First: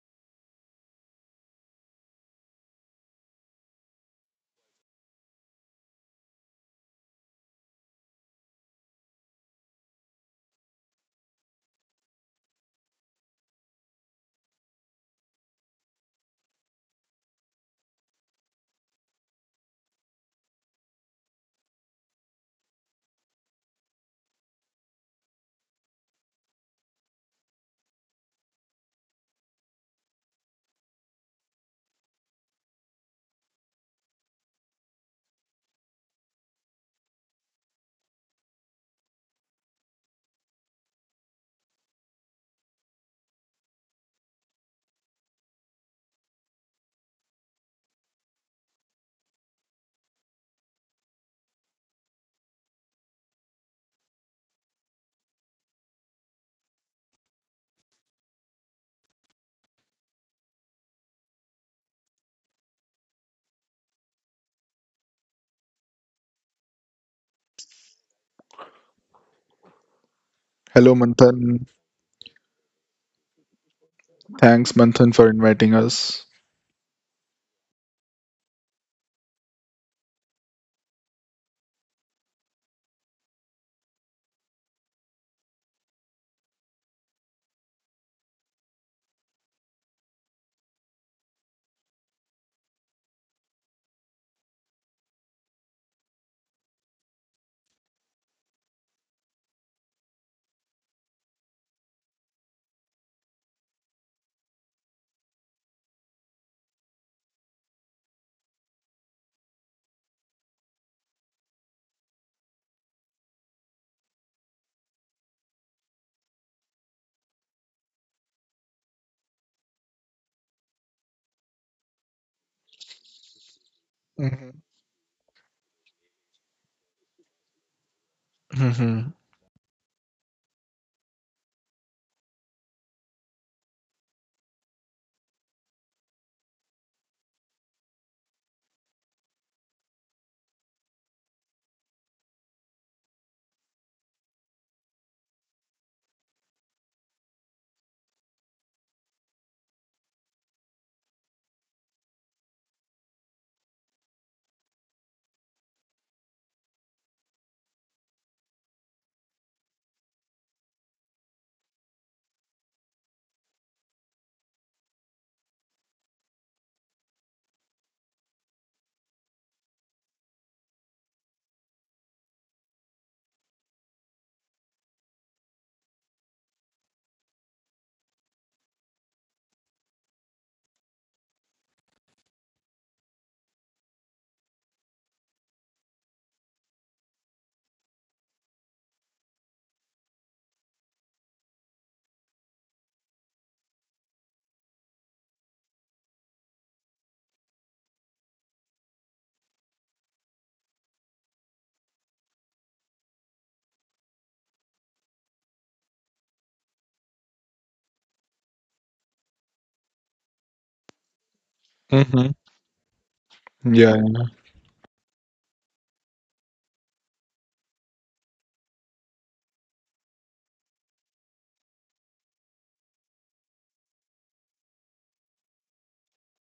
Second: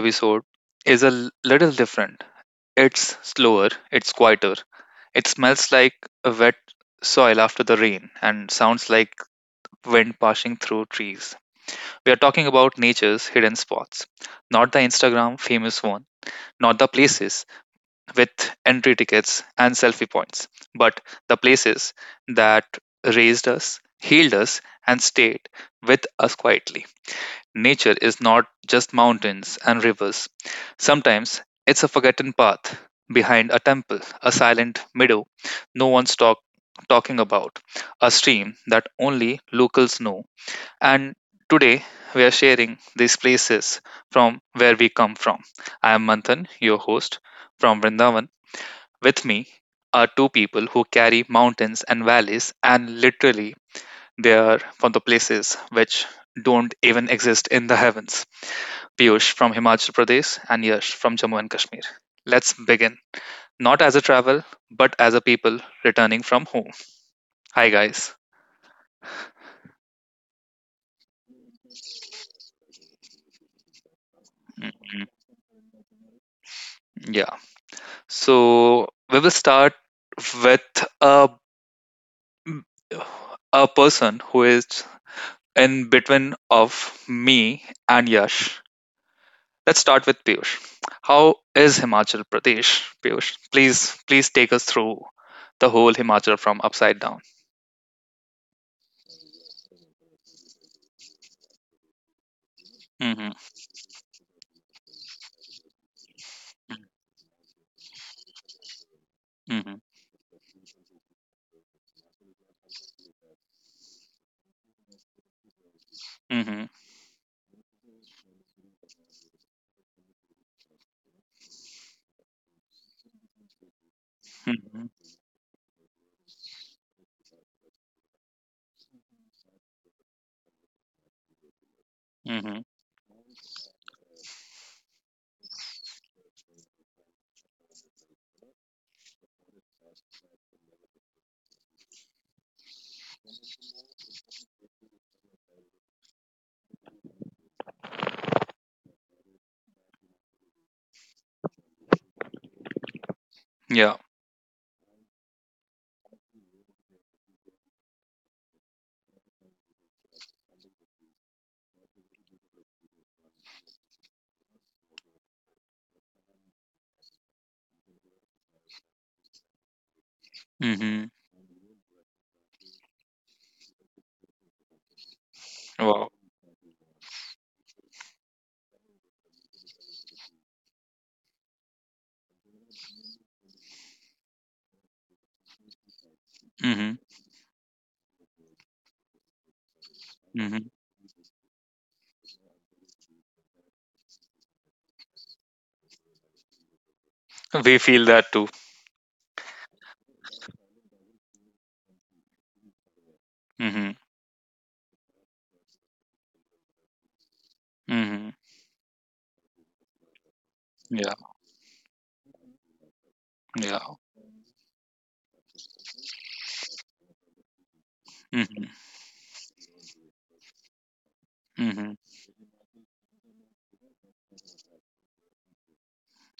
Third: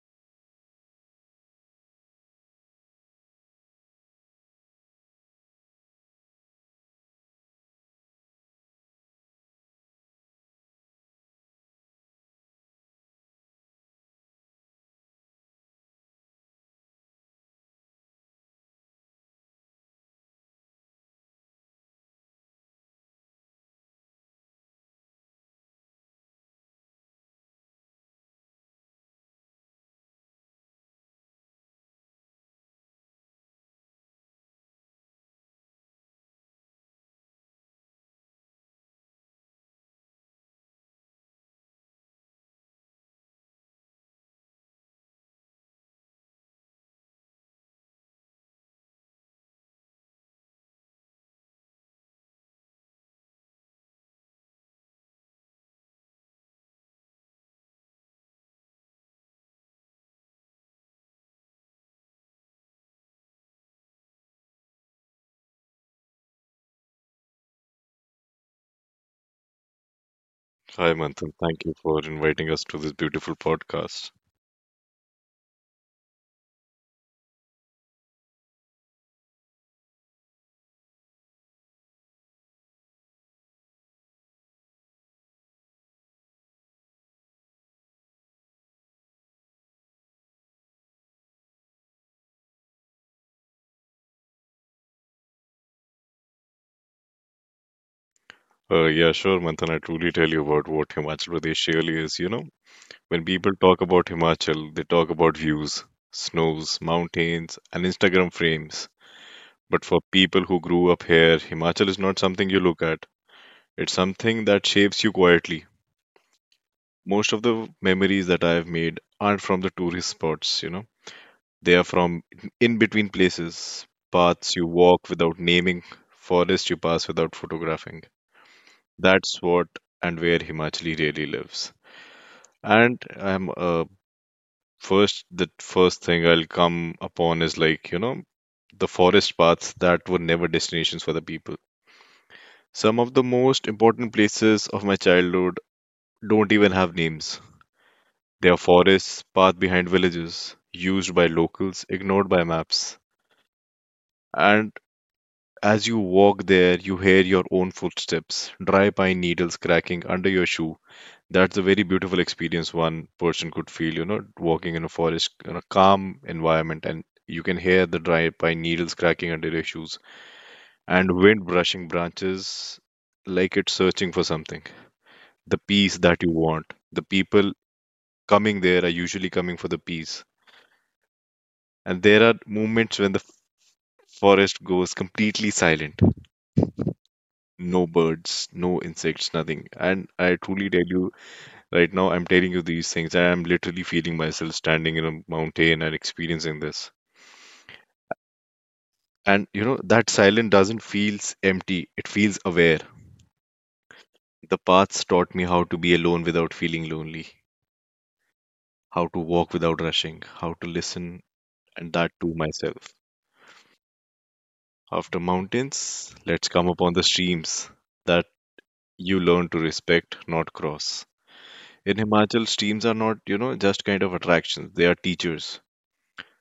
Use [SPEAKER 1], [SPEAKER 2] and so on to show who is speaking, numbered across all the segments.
[SPEAKER 1] episode is a little different. It's slower, it's quieter. It smells like a wet soil after the rain and sounds like wind passing through trees. We are talking about nature's hidden spots, not the Instagram famous one, not the places with entry tickets and selfie points, but the places that raised us, healed us, and stayed with us quietly. Nature is not just mountains and rivers. Sometimes it's a forgotten path behind a temple, a silent meadow no one's talking about, a stream that only locals know. And today we are sharing these places from where we come from. I am Manthan, your host from Vrindavan. With me are two people who carry mountains and valleys and literally they are from the places which don't even exist in the heavens. Piyush from Himachal Pradesh and Yash from Jammu and Kashmir. Let's begin. Not as a travel, but as a people returning from home. Hi, guys.
[SPEAKER 2] Hi,
[SPEAKER 3] Hello,
[SPEAKER 2] Manthan. Thank
[SPEAKER 3] Manthan.
[SPEAKER 2] you for inviting us to this beautiful podcast.
[SPEAKER 3] Thanks,
[SPEAKER 1] Mhm.
[SPEAKER 3] Manthan, for inviting us.
[SPEAKER 1] Yeah. So we will start with a person who is in between of me and Yash. Let's start with Piyush. How is Himachal Pradesh, Piyush? Please, please take us through the whole Himachal from upside down.
[SPEAKER 2] Yeah, sure, Manthan. I truly tell you about what Himachal Pradesh really is. You know, when
[SPEAKER 1] Mm-hmm.
[SPEAKER 2] people talk about Himachal, they talk about views, snows, mountains, and Instagram frames.
[SPEAKER 1] Mm-hmm.
[SPEAKER 2] But for people who grew up here, Himachal is not something you look at, it's something that shapes you quietly.
[SPEAKER 1] Mm-hmm.
[SPEAKER 2] Most of the memories that I have made aren't from the tourist spots, you know. They are from in between places,
[SPEAKER 3] Mm-hmm.
[SPEAKER 2] paths you
[SPEAKER 1] Mm-hmm.
[SPEAKER 2] walk without naming, forests you pass without photographing.
[SPEAKER 3] Mm-hmm.
[SPEAKER 2] That's what and where Himachali really lives.
[SPEAKER 1] Mm-hmm.
[SPEAKER 2] And I'm first the first thing I'll come upon is like, you know, the forest paths that were never destinations for the people. Some of the most important places of my childhood don't even have names. They are forests, path behind villages, used by locals, ignored by maps.
[SPEAKER 1] Yeah.
[SPEAKER 2] And As you walk there, you hear your own footsteps, dry pine needles cracking under your shoe. That's a very beautiful experience one person could feel, you know, walking in a forest, in a calm environment, and you can hear the dry pine needles cracking under your shoes
[SPEAKER 1] Mm-hmm.
[SPEAKER 2] and wind brushing branches like it's searching for something. The peace
[SPEAKER 1] Wow.
[SPEAKER 2] that you want. The people coming there are usually coming for the peace. And there are moments when the forest goes completely silent.
[SPEAKER 1] Mm-hmm.
[SPEAKER 2] No birds, no insects, nothing. And I truly
[SPEAKER 1] Mm-hmm.
[SPEAKER 2] tell you, right now, I'm telling you these things, and I'm literally feeling myself standing in a mountain and experiencing this.
[SPEAKER 1] We feel that too.
[SPEAKER 2] And you know, that silence doesn't feels empty, it feels aware.
[SPEAKER 1] Mm-hmm.
[SPEAKER 2] The paths taught me how to be alone without feeling lonely,
[SPEAKER 1] Mm-hmm.
[SPEAKER 2] how to walk without rushing, how to
[SPEAKER 1] Yeah.
[SPEAKER 2] listen, and that
[SPEAKER 3] Mm-hmm.
[SPEAKER 2] to myself.
[SPEAKER 3] Yeah.
[SPEAKER 1] Yeah.
[SPEAKER 2] After mountains, let's come upon the streams that
[SPEAKER 1] Mm-hmm.
[SPEAKER 2] you learn to respect, not cross.
[SPEAKER 1] Mm-hmm.
[SPEAKER 2] In Himachal, streams are not, you know, just kind of attractions. They are teachers.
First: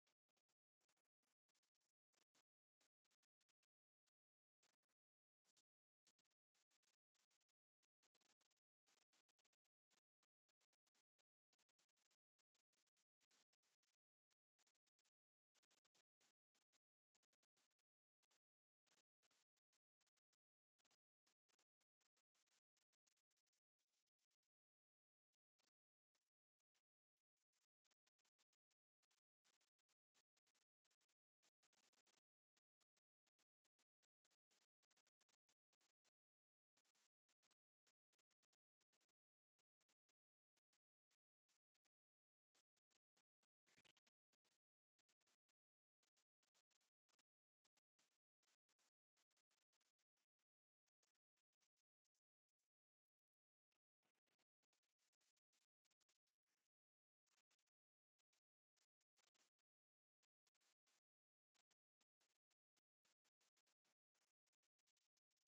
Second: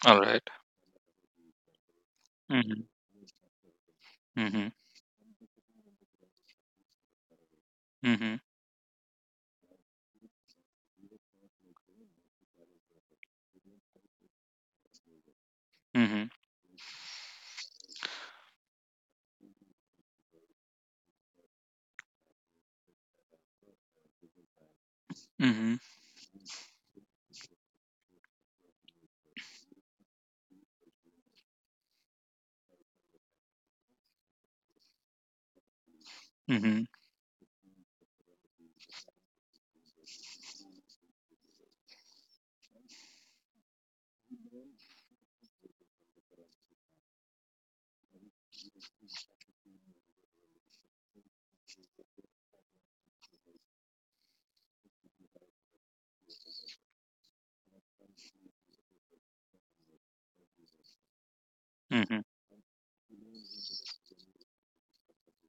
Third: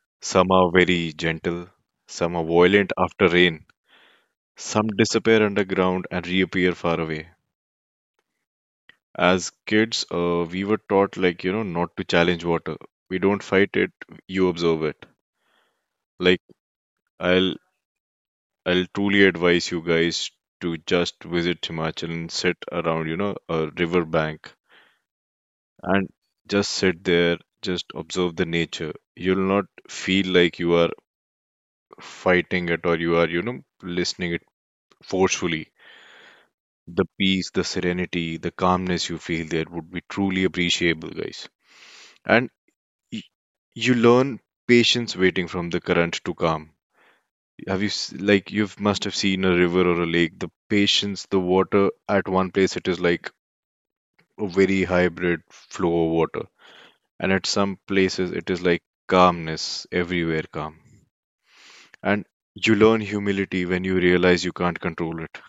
[SPEAKER 1] All right.
[SPEAKER 2] Some are very gentle, some are
[SPEAKER 1] Mm-hmm.
[SPEAKER 2] violent after rain,
[SPEAKER 1] Mm-hmm.
[SPEAKER 2] some disappear underground and reappear far away.
[SPEAKER 1] Mm-hmm.
[SPEAKER 2] As kids, we were taught, like, you know, not to challenge water. We don't fight it, you observe it.
[SPEAKER 1] Mm-hmm.
[SPEAKER 2] Like, I'll I'll truly advise you guys to just visit Himachal and sit around, you know, a river bank
[SPEAKER 1] Mm-hmm.
[SPEAKER 2] and just sit there, just observe the nature. You'll not feel like you are fighting it or you are, you know, listening it forcefully,
[SPEAKER 1] Mm-hmm.
[SPEAKER 2] the peace, the serenity, the calmness you feel there would be truly appreciable, guys. And y- you learn patience waiting from the current to calm. Have you s- like you must have seen a river or a lake. The patience, the water at one place it is like a very hybrid flow of water, and at some places it is like calmness everywhere calm.
[SPEAKER 1] Mm-hmm.
[SPEAKER 2] And you learn humility when you realize you can't control it.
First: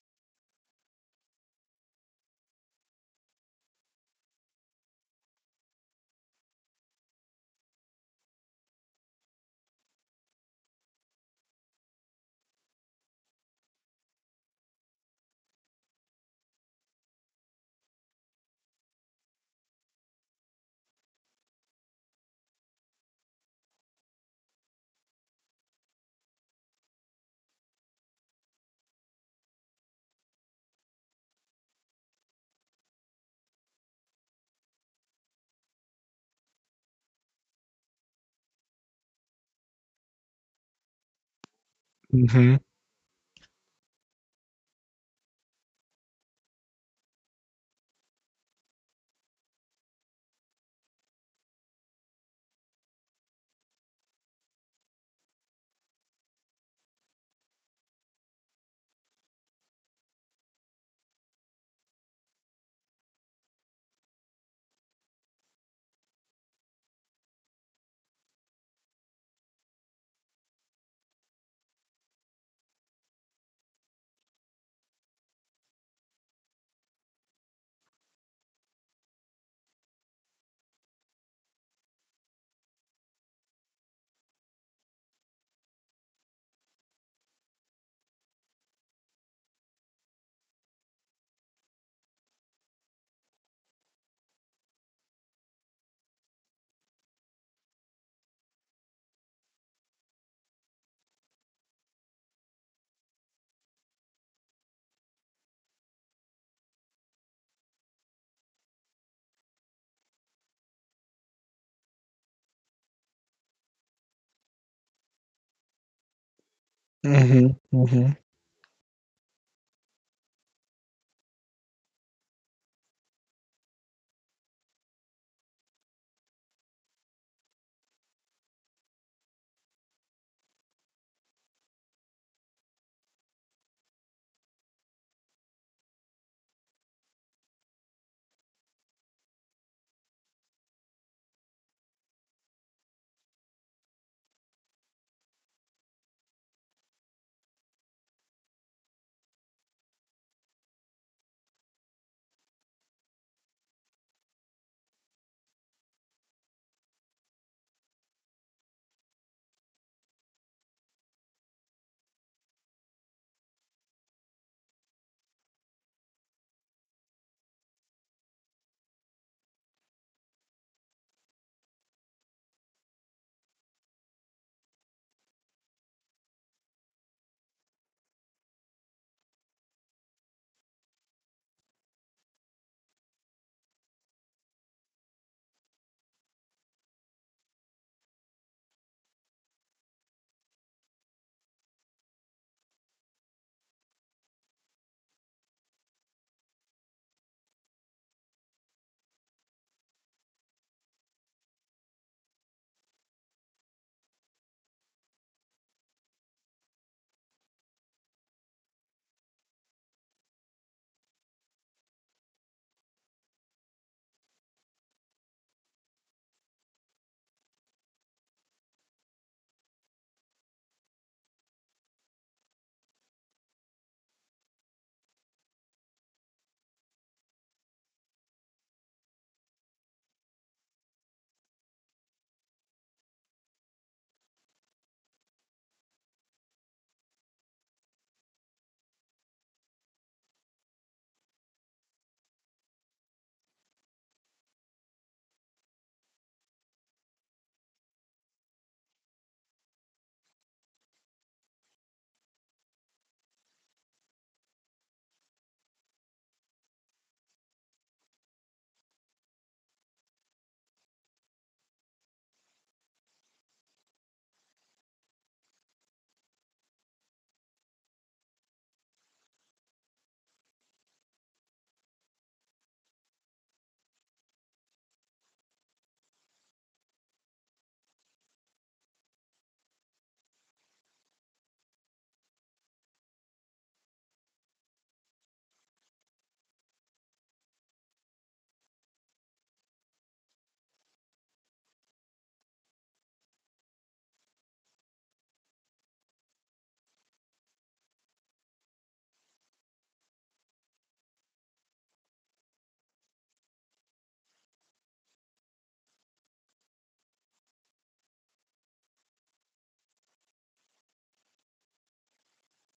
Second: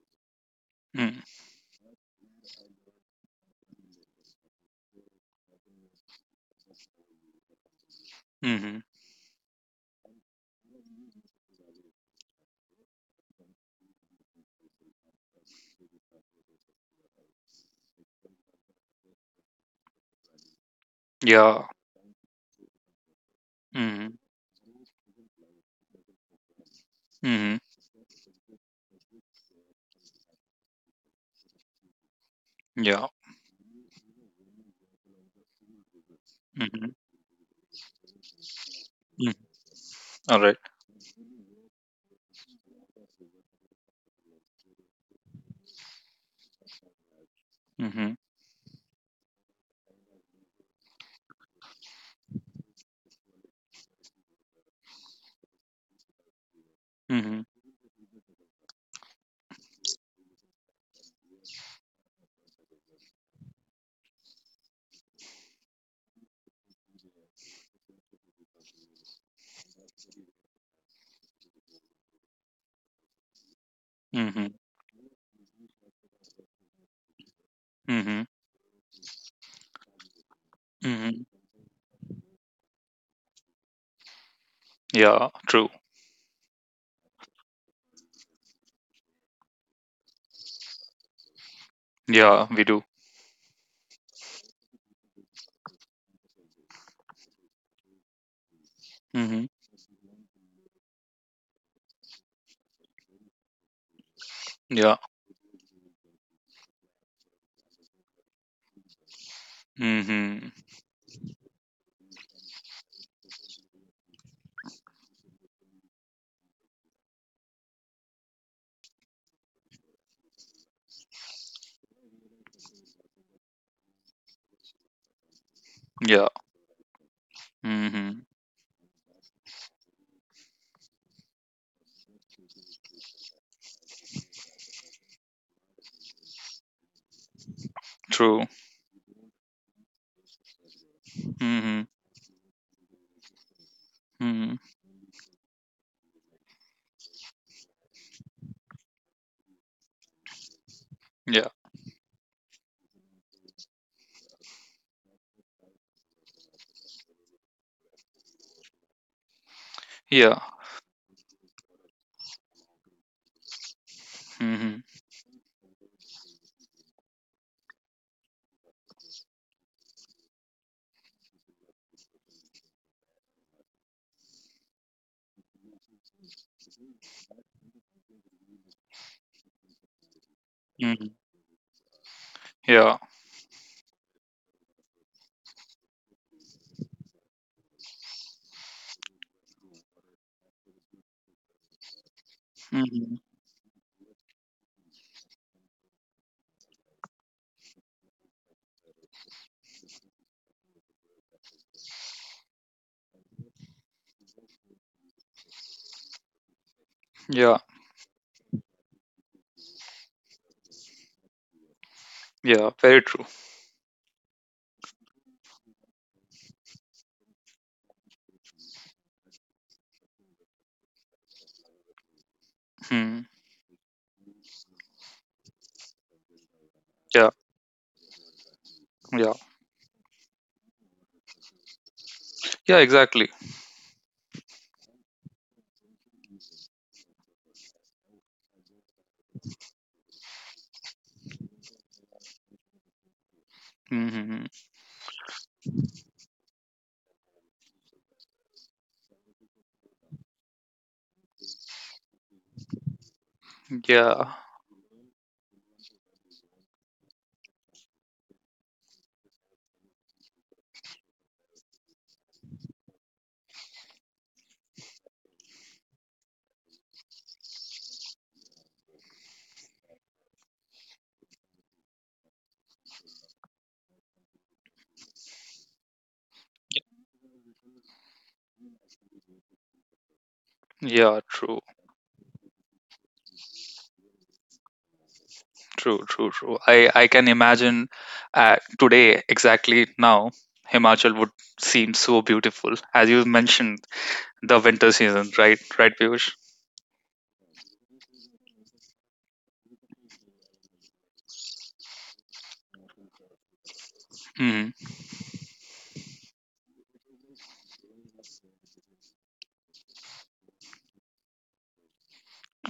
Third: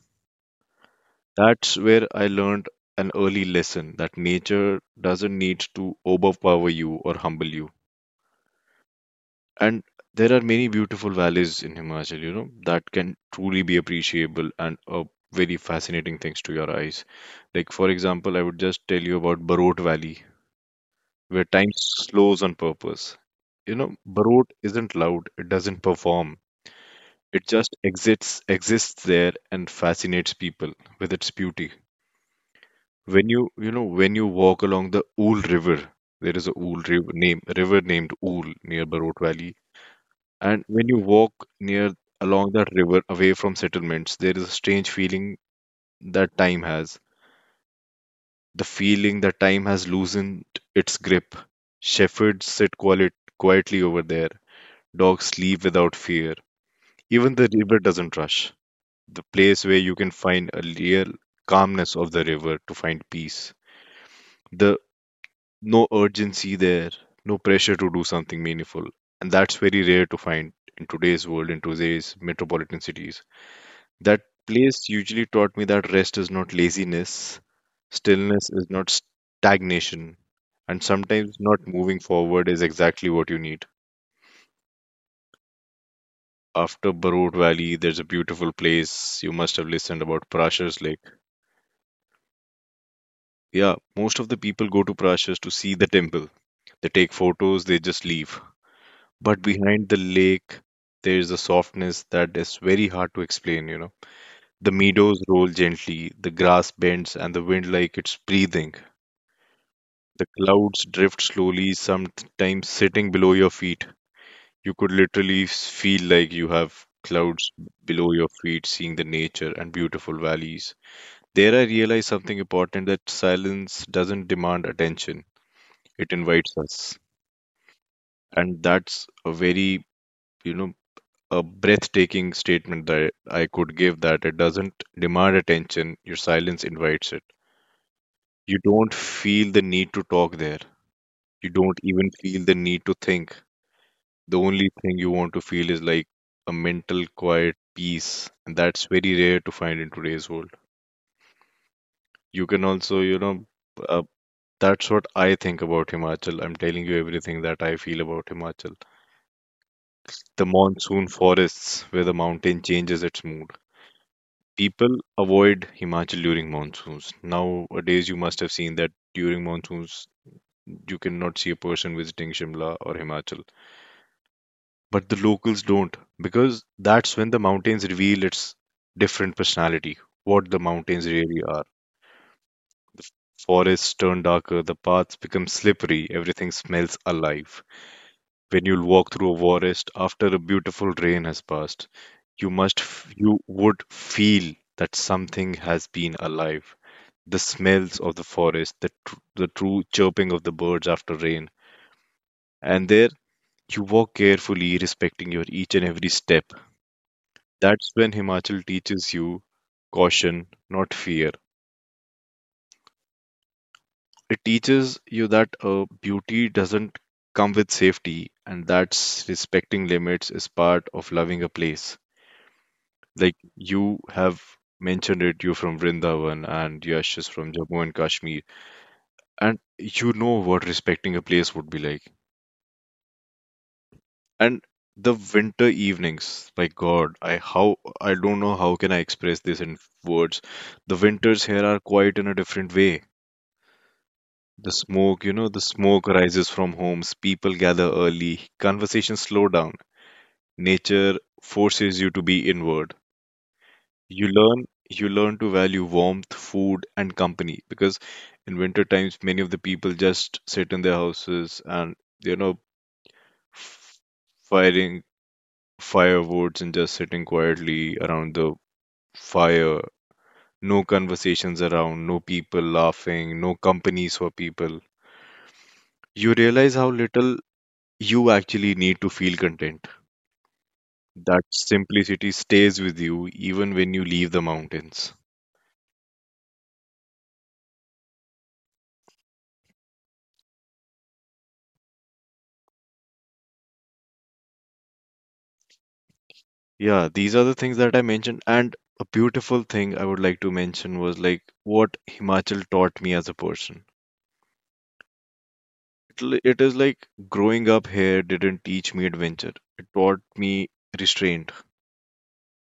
[SPEAKER 1] Mm-hmm.
[SPEAKER 2] That's where I learned an early lesson that nature doesn't need to overpower you or humble you.
[SPEAKER 1] Mm-hmm.
[SPEAKER 2] And there are many beautiful valleys in Himachal, you know, that can truly be appreciable and are very fascinating things to your eyes. Like, for example, I would just tell you about Barot Valley, where
[SPEAKER 1] Yeah.
[SPEAKER 2] time slows on purpose. You know,
[SPEAKER 1] Mm-hmm.
[SPEAKER 2] Barot isn't loud, it doesn't perform. It
[SPEAKER 1] Mm-hmm.
[SPEAKER 2] just exists there and fascinates people with its beauty.
[SPEAKER 1] Yeah.
[SPEAKER 2] When you walk along the Ool River, there is a Ool
[SPEAKER 1] Mm-hmm.
[SPEAKER 2] river name river named Ool near Barot
[SPEAKER 1] Mm-hmm.
[SPEAKER 2] Valley,
[SPEAKER 1] All right.
[SPEAKER 2] and when you walk near along
[SPEAKER 3] Mm-hmm.
[SPEAKER 2] that river away from settlements, there is a strange feeling that time has.
[SPEAKER 1] Mm-hmm.
[SPEAKER 2] The feeling that time has loosened its grip. Shepherds sit quietly over there. Dogs sleep without fear. Even
[SPEAKER 1] Mm-hmm.
[SPEAKER 2] the river doesn't rush. The place where you can find a real calmness of the river to find peace. The No urgency there, no pressure to do something meaningful. And that's very rare to find in today's world, in today's metropolitan cities. That
[SPEAKER 1] Mm-hmm.
[SPEAKER 2] place usually taught me that rest is not laziness,
[SPEAKER 1] Mm-hmm.
[SPEAKER 2] stillness is not stagnation, and
[SPEAKER 1] Mm-hmm.
[SPEAKER 2] sometimes not moving forward is exactly what you need.
[SPEAKER 1] Yeah, true.
[SPEAKER 2] After Barot Valley, there's a beautiful place you must have listened about Prashers Lake.
[SPEAKER 1] Yeah, we do.
[SPEAKER 2] Yeah, most of the people go to Prashers to see the temple. They take photos, they just leave.
[SPEAKER 1] Mm-hmm.
[SPEAKER 2] But behind the lake, there is a softness that is very hard to explain, you know. The
[SPEAKER 1] Yeah.
[SPEAKER 2] meadows roll gently, the grass bends, and the wind like it's breathing. The
[SPEAKER 1] Mm-hmm.
[SPEAKER 2] clouds drift slowly, sometimes sitting below your feet. You could feel like you have
[SPEAKER 3] Mm-hmm.
[SPEAKER 2] clouds
[SPEAKER 3] Mm-hmm.
[SPEAKER 2] below your feet, seeing the nature and beautiful valleys. There, I realized something important that silence doesn't demand attention, it
[SPEAKER 1] Yeah.
[SPEAKER 2] invites us.
[SPEAKER 1] Mm-hmm.
[SPEAKER 2] And that's a very, you know, a breathtaking statement that I could give that it doesn't demand attention, your silence invites it.
[SPEAKER 1] True.
[SPEAKER 2] You don't feel the need to talk there. You don't
[SPEAKER 1] Mm-hmm.
[SPEAKER 2] even feel the need to think. The
[SPEAKER 1] Mm-hmm.
[SPEAKER 2] only thing you want to feel is like a mental quiet peace, and that's very rare to find in today's world.
[SPEAKER 1] Yeah.
[SPEAKER 2] You can also, you know, uh, that's what I think about Himachal. I'm telling you everything that I feel about Himachal.
[SPEAKER 1] Yeah.
[SPEAKER 2] The monsoon forests where the mountain changes its mood.
[SPEAKER 1] Mm-hmm.
[SPEAKER 2] People avoid Himachal during monsoons. Nowadays, you must have seen that during monsoons, you cannot see a person visiting Shimla or Himachal. But the locals don't, because that's when the mountains reveal its different personality, what the
[SPEAKER 1] Mm-hmm.
[SPEAKER 2] mountains really are.
[SPEAKER 1] Yeah.
[SPEAKER 2] Forests turn darker, the paths become slippery, everything smells alive. When you walk through a forest after a beautiful rain has passed,
[SPEAKER 1] Mm-hmm.
[SPEAKER 2] you would feel that something has been alive. The smells of the forest, the true chirping of the birds after rain, and there you walk carefully, respecting your each and every step.
[SPEAKER 1] Yeah.
[SPEAKER 2] That's when Himachal teaches you caution, not fear.
[SPEAKER 1] Yeah. Very true.
[SPEAKER 2] It teaches you that beauty doesn't come with safety, and that's respecting limits is part of loving a place.
[SPEAKER 1] Mm-hmm.
[SPEAKER 2] Like you have mentioned it, you're from Vrindavan and Yash is
[SPEAKER 1] Yeah.
[SPEAKER 2] from Jammu and Kashmir,
[SPEAKER 1] Yeah.
[SPEAKER 2] and you know what respecting a place would be like.
[SPEAKER 1] Yeah, exactly.
[SPEAKER 2] And the winter evenings, my God, I don't know how can I express this in words. The winters here are quite in a different way.
[SPEAKER 1] Mm-hmm.
[SPEAKER 2] The smoke, you know, the smoke rises from homes, people gather early, conversations slow down. Nature forces you to be inward.
[SPEAKER 1] Yeah.
[SPEAKER 2] You learn you learn to value warmth food and company because in winter times many of the people just sit in their houses and you know f- firing firewoods and just sitting quietly around the fire, no conversations around, no people laughing, no companies for people. You realize how little you actually need to feel content.
[SPEAKER 1] Yeah,
[SPEAKER 2] That
[SPEAKER 1] true.
[SPEAKER 2] simplicity stays with you even when you leave the mountains.
[SPEAKER 1] True, true, true. I can imagine today, exactly now, Himachal would seem so beautiful. As you mentioned, the winter season, right? Right, Piyush?
[SPEAKER 2] Yeah, these are the things that I mentioned. And a beautiful thing I would like to mention was like what Himachal taught me as a person.
[SPEAKER 1] Mhm.
[SPEAKER 2] It is like growing up here didn't teach me adventure. It taught me restraint.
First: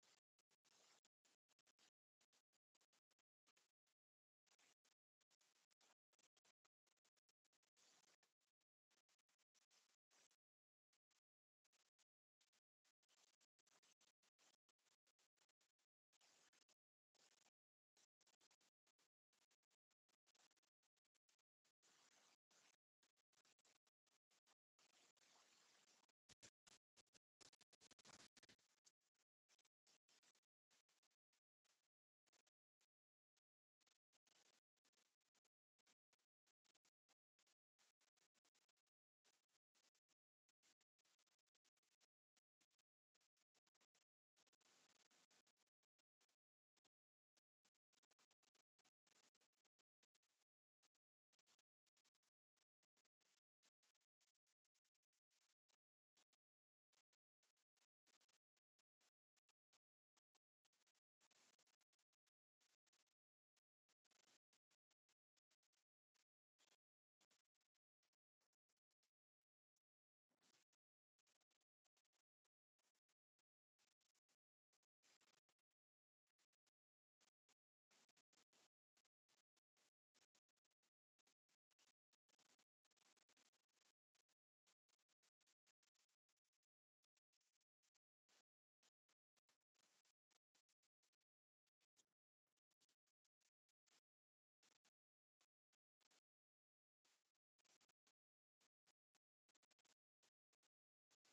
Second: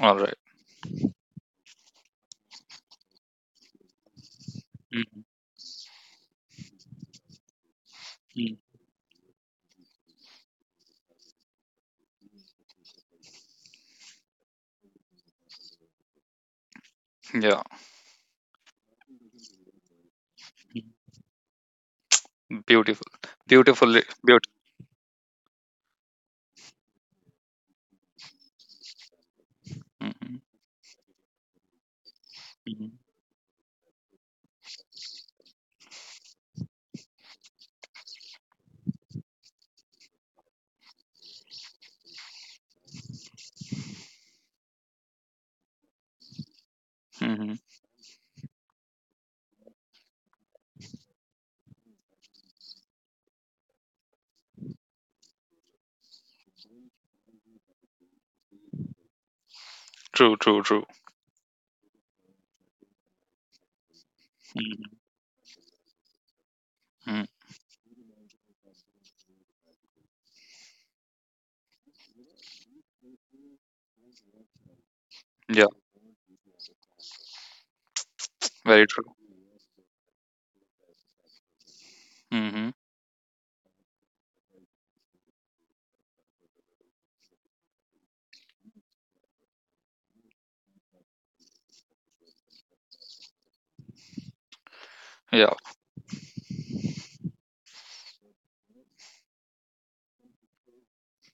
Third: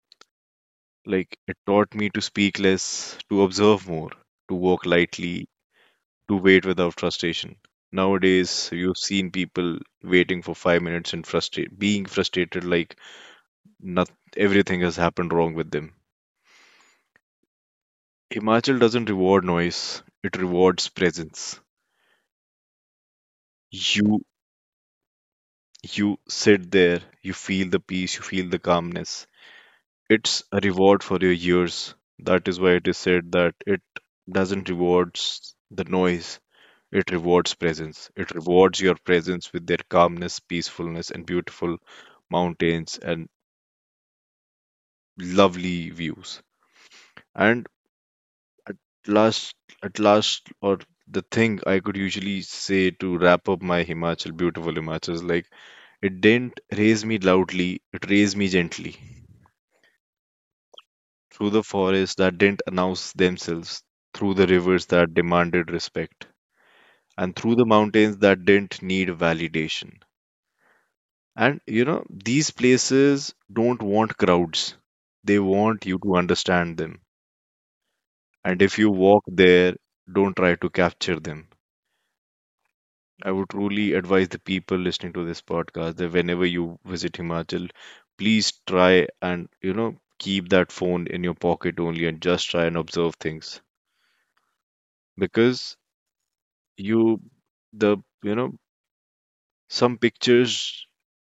[SPEAKER 1] All right.
[SPEAKER 2] Like it taught me to speak less, to observe more, to walk lightly, to wait without frustration.
[SPEAKER 1] Mhm.
[SPEAKER 2] Nowadays, you've seen people waiting for 5 minutes and being frustrated like not everything has happened wrong with them.
[SPEAKER 1] Yeah.
[SPEAKER 2] Himachal doesn't reward noise, it rewards presence.
[SPEAKER 1] Beautiful. Beautiful.
[SPEAKER 2] You
[SPEAKER 1] Beautiful.
[SPEAKER 2] you sit there, you feel the peace, you feel the calmness. It's
[SPEAKER 1] Hmm.
[SPEAKER 2] a reward for your years. That is why it is
[SPEAKER 1] Hmm.
[SPEAKER 2] said that it doesn't rewards the noise, it rewards presence. It rewards your presence with their calmness, peacefulness and beautiful mountains and lovely views.
[SPEAKER 1] Hmm.
[SPEAKER 2] And last at last or the thing I could usually say to wrap up my Himachal, beautiful Himachal is like, it didn't raise me loudly, it raised me gently.
[SPEAKER 1] True, true, true.
[SPEAKER 2] Through the forests that didn't announce themselves, through the rivers that demanded respect,
[SPEAKER 1] Hmm.
[SPEAKER 2] and through the mountains that didn't need validation. And you know, these places don't want crowds, they
[SPEAKER 1] Yeah,
[SPEAKER 2] want you to understand them. And if
[SPEAKER 1] very
[SPEAKER 2] you
[SPEAKER 1] true.
[SPEAKER 2] walk there, don't try to capture them.
[SPEAKER 1] Hmm.
[SPEAKER 2] I would truly advise the people listening to this podcast that whenever you visit Himachal, please try and, you know, keep that phone in your pocket only and just try and observe things
[SPEAKER 1] Yeah.
[SPEAKER 2] because you, the, you know, some pictures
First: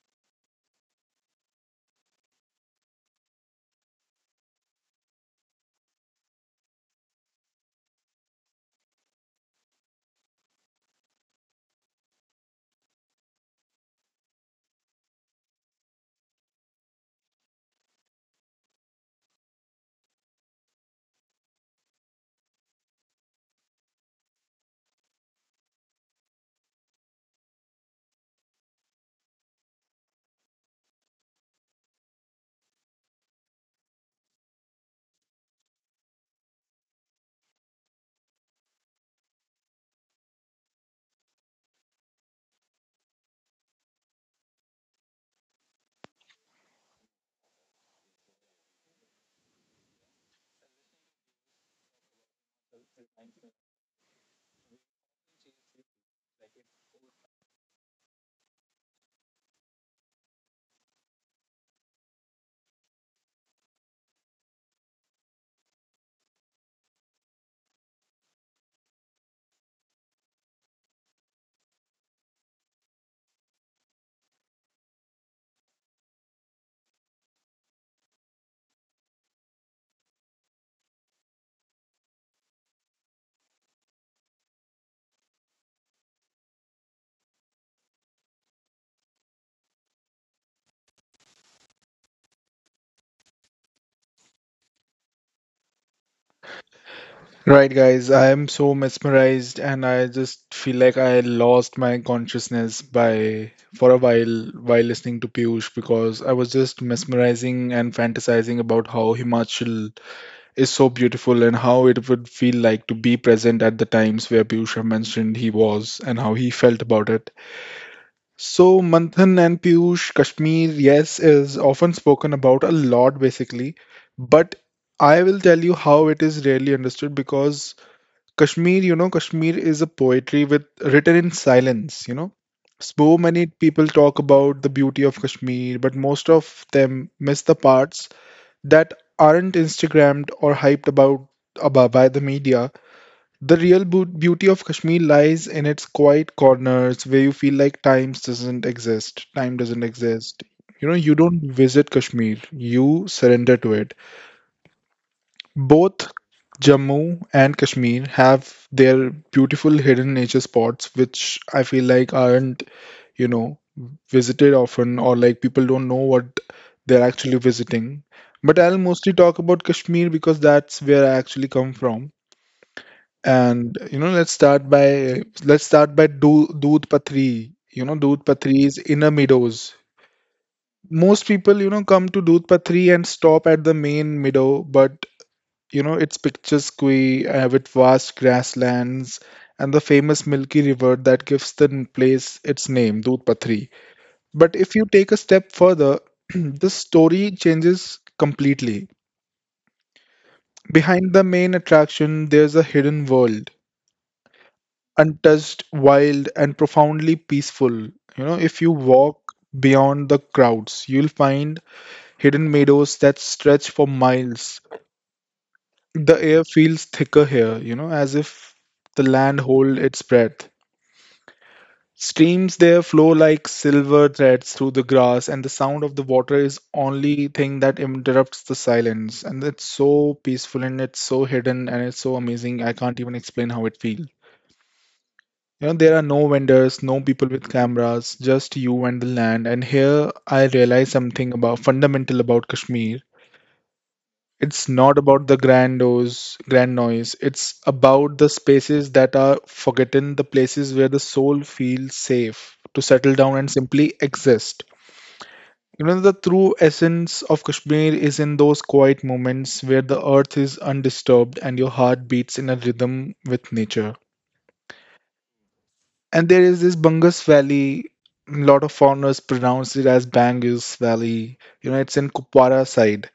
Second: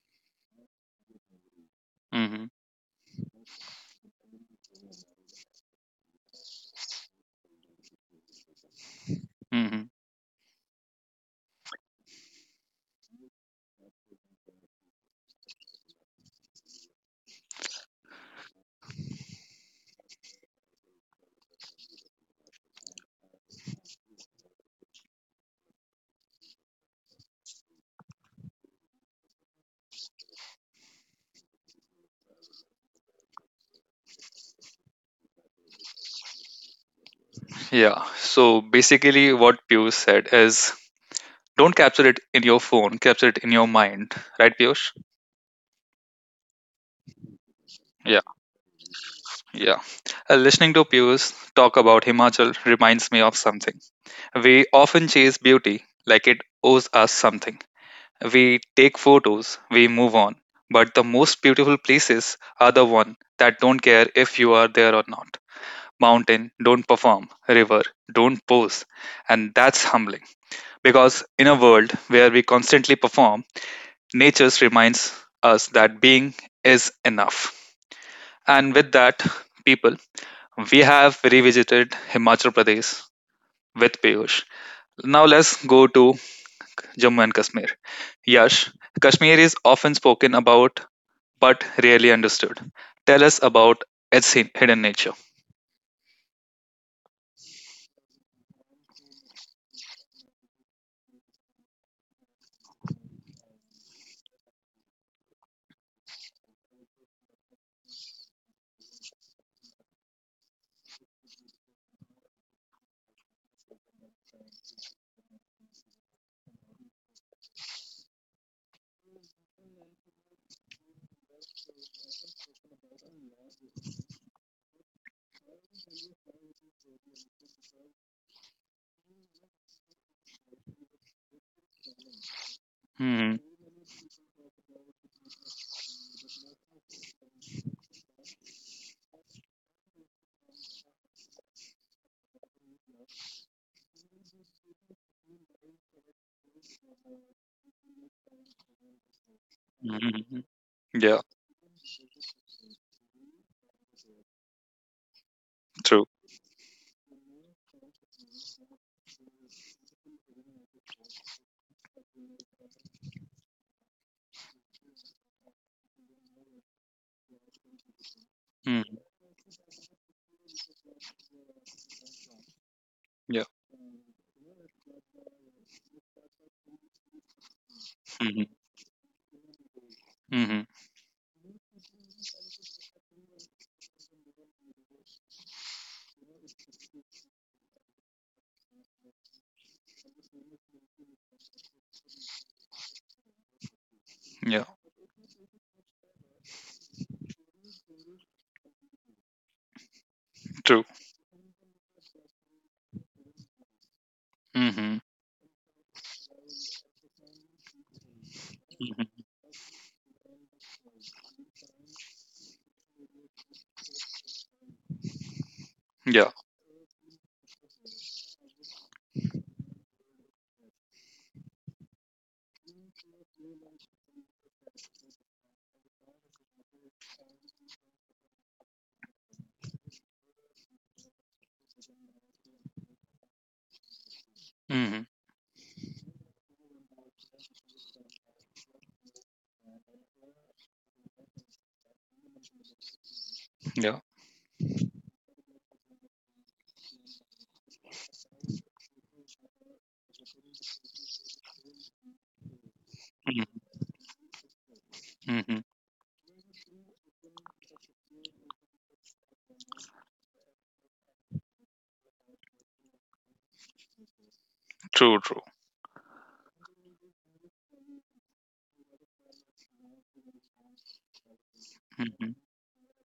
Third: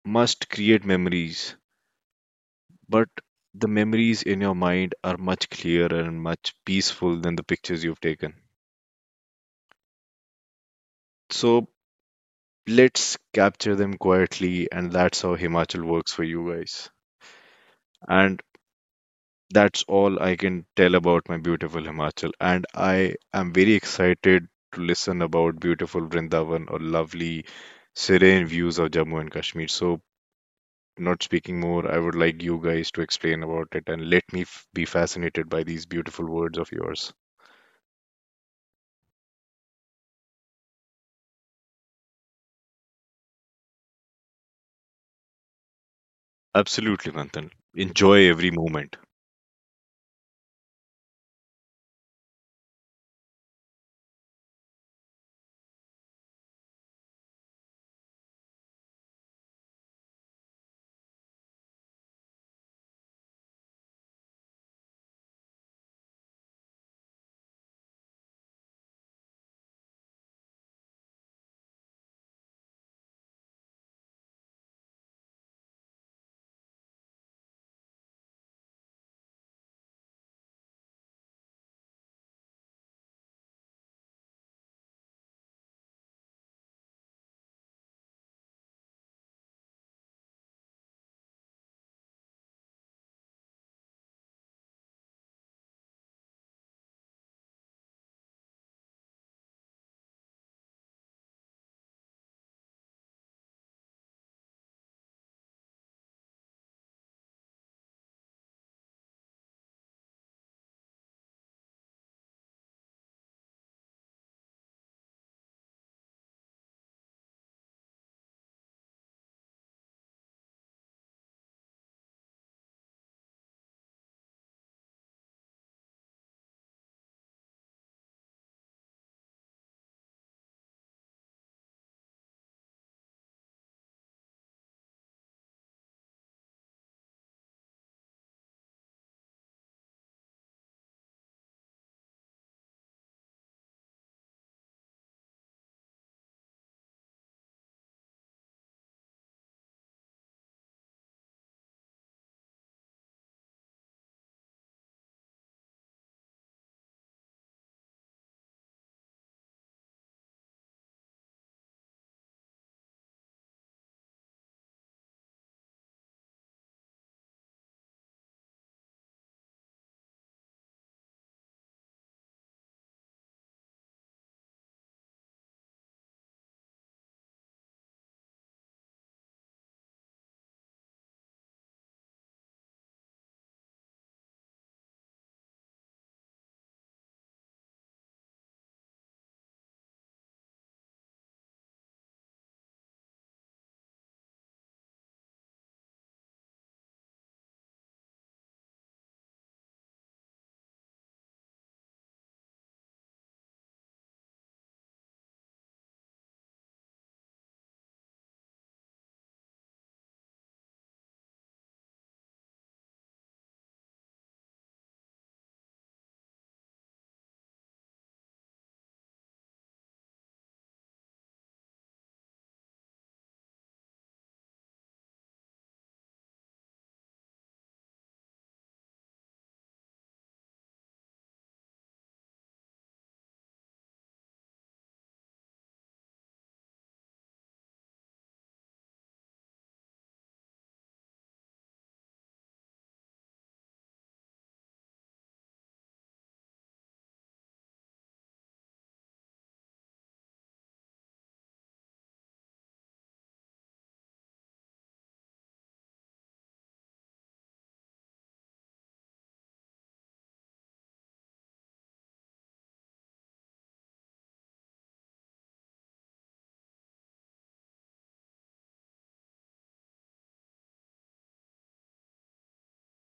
[SPEAKER 2] must create memories,
[SPEAKER 1] Hmm.
[SPEAKER 2] but the memories in your mind are much clearer and much peaceful than the pictures you've taken.
[SPEAKER 1] Hmm.
[SPEAKER 2] So let's capture them quietly, and that's how Himachal works for you guys. And That's all I can tell about my beautiful Himachal, and I am very excited to listen about beautiful Vrindavan or lovely, serene views of Jammu and Kashmir. So, not speaking more, I would like you guys to explain about it and let me f be fascinated by these beautiful words of yours.
[SPEAKER 1] Yeah. So basically, what Piyush said is don't capture it in your phone, capture it in your mind. Right, Piyush?
[SPEAKER 2] Absolutely, Manthan.
[SPEAKER 1] Yeah,
[SPEAKER 2] Enjoy every moment.
[SPEAKER 1] yeah. Listening to Piyush talk about Himachal reminds me of something. We often chase beauty like it owes us something. We take photos, we move on. But the most beautiful places are the one that don't care if you are there or not. Mountain, don't perform. River, don't pose. And that's humbling. Because in a world where we constantly perform, nature reminds us that being is enough. And with that, people, we have revisited Himachal Pradesh with Piyush. Now let's go to Jammu and Kashmir. Yash, Kashmir is often spoken about but rarely understood. Tell us about its hidden nature.
[SPEAKER 3] Right, guys. I am so mesmerized, and I just feel like I lost my consciousness by for a while listening to Piyush because I was just mesmerizing and fantasizing about how Himachal is so beautiful and how it would feel like to be present at the times where Piyush have mentioned he was and how he felt about it. So, Manthan and Piyush, Kashmir, yes, is often spoken about a lot basically, but I will tell you how it is rarely understood because Kashmir, you know, Kashmir is a poetry with written in silence, you know. So
[SPEAKER 1] Mhm,
[SPEAKER 3] many people talk about the beauty of Kashmir, but most of them miss the parts that aren't Instagrammed or hyped about by the media. The real beauty of Kashmir lies in its quiet corners where you feel like time doesn't exist. Time doesn't
[SPEAKER 1] mhm,
[SPEAKER 3] exist.
[SPEAKER 1] mhm.
[SPEAKER 3] You know, you
[SPEAKER 1] Yeah,
[SPEAKER 3] don't visit Kashmir, you surrender to it.
[SPEAKER 1] true.
[SPEAKER 3] Both Jammu and Kashmir have their beautiful hidden nature spots, which I feel like aren't, you know, visited often, or like people don't know what they're actually visiting. But I'll
[SPEAKER 1] Mhm.
[SPEAKER 3] mostly talk about Kashmir because that's where I actually come from.
[SPEAKER 1] Yeah.
[SPEAKER 3] And you know, let's start by Do Doodh Pathri. You know, Doodh
[SPEAKER 1] Mhm,
[SPEAKER 3] Pathri is inner meadows.
[SPEAKER 1] mhm.
[SPEAKER 3] Most people, you know, come to Doodh Pathri and stop at the main meadow, but you know, it's picturesque with vast grasslands and the famous milky river that gives the place its name, Doodh Pathri. But
[SPEAKER 1] Yeah,
[SPEAKER 3] if you take a step further, the story changes completely.
[SPEAKER 1] true.
[SPEAKER 3] Behind the main attraction, there's a hidden world,
[SPEAKER 1] Mhm,
[SPEAKER 3] untouched, wild, and profoundly peaceful. You know, if you
[SPEAKER 1] mhm.
[SPEAKER 3] walk beyond the crowds, you'll find hidden meadows that stretch for miles. The
[SPEAKER 1] Yeah.
[SPEAKER 3] air feels thicker here, you know, as if the land hold its breath. Streams there flow like silver threads through the grass, and the sound of the water is only thing that interrupts the silence. And it's so peaceful and it's so hidden and it's so amazing. I can't even explain how it feels.
[SPEAKER 1] Mhm.
[SPEAKER 3] You know, there are no vendors, no people with cameras, just you and the land. And here I realized something about fundamental about Kashmir.
[SPEAKER 1] Yeah.
[SPEAKER 3] It's not about grand noise. It's about the spaces that are forgotten, the places where the soul feels safe to settle down and
[SPEAKER 1] Mhm,
[SPEAKER 3] simply exist.
[SPEAKER 1] mhm.
[SPEAKER 3] You know, the true essence of Kashmir is in those quiet moments where the earth is undisturbed and your heart beats in a rhythm with nature.
[SPEAKER 1] True, true.
[SPEAKER 3] And there is this Bungus Valley. A lot of foreigners pronounce it as Bangus Valley. You know, it's in
[SPEAKER 1] Mhm,
[SPEAKER 3] Kupwara side.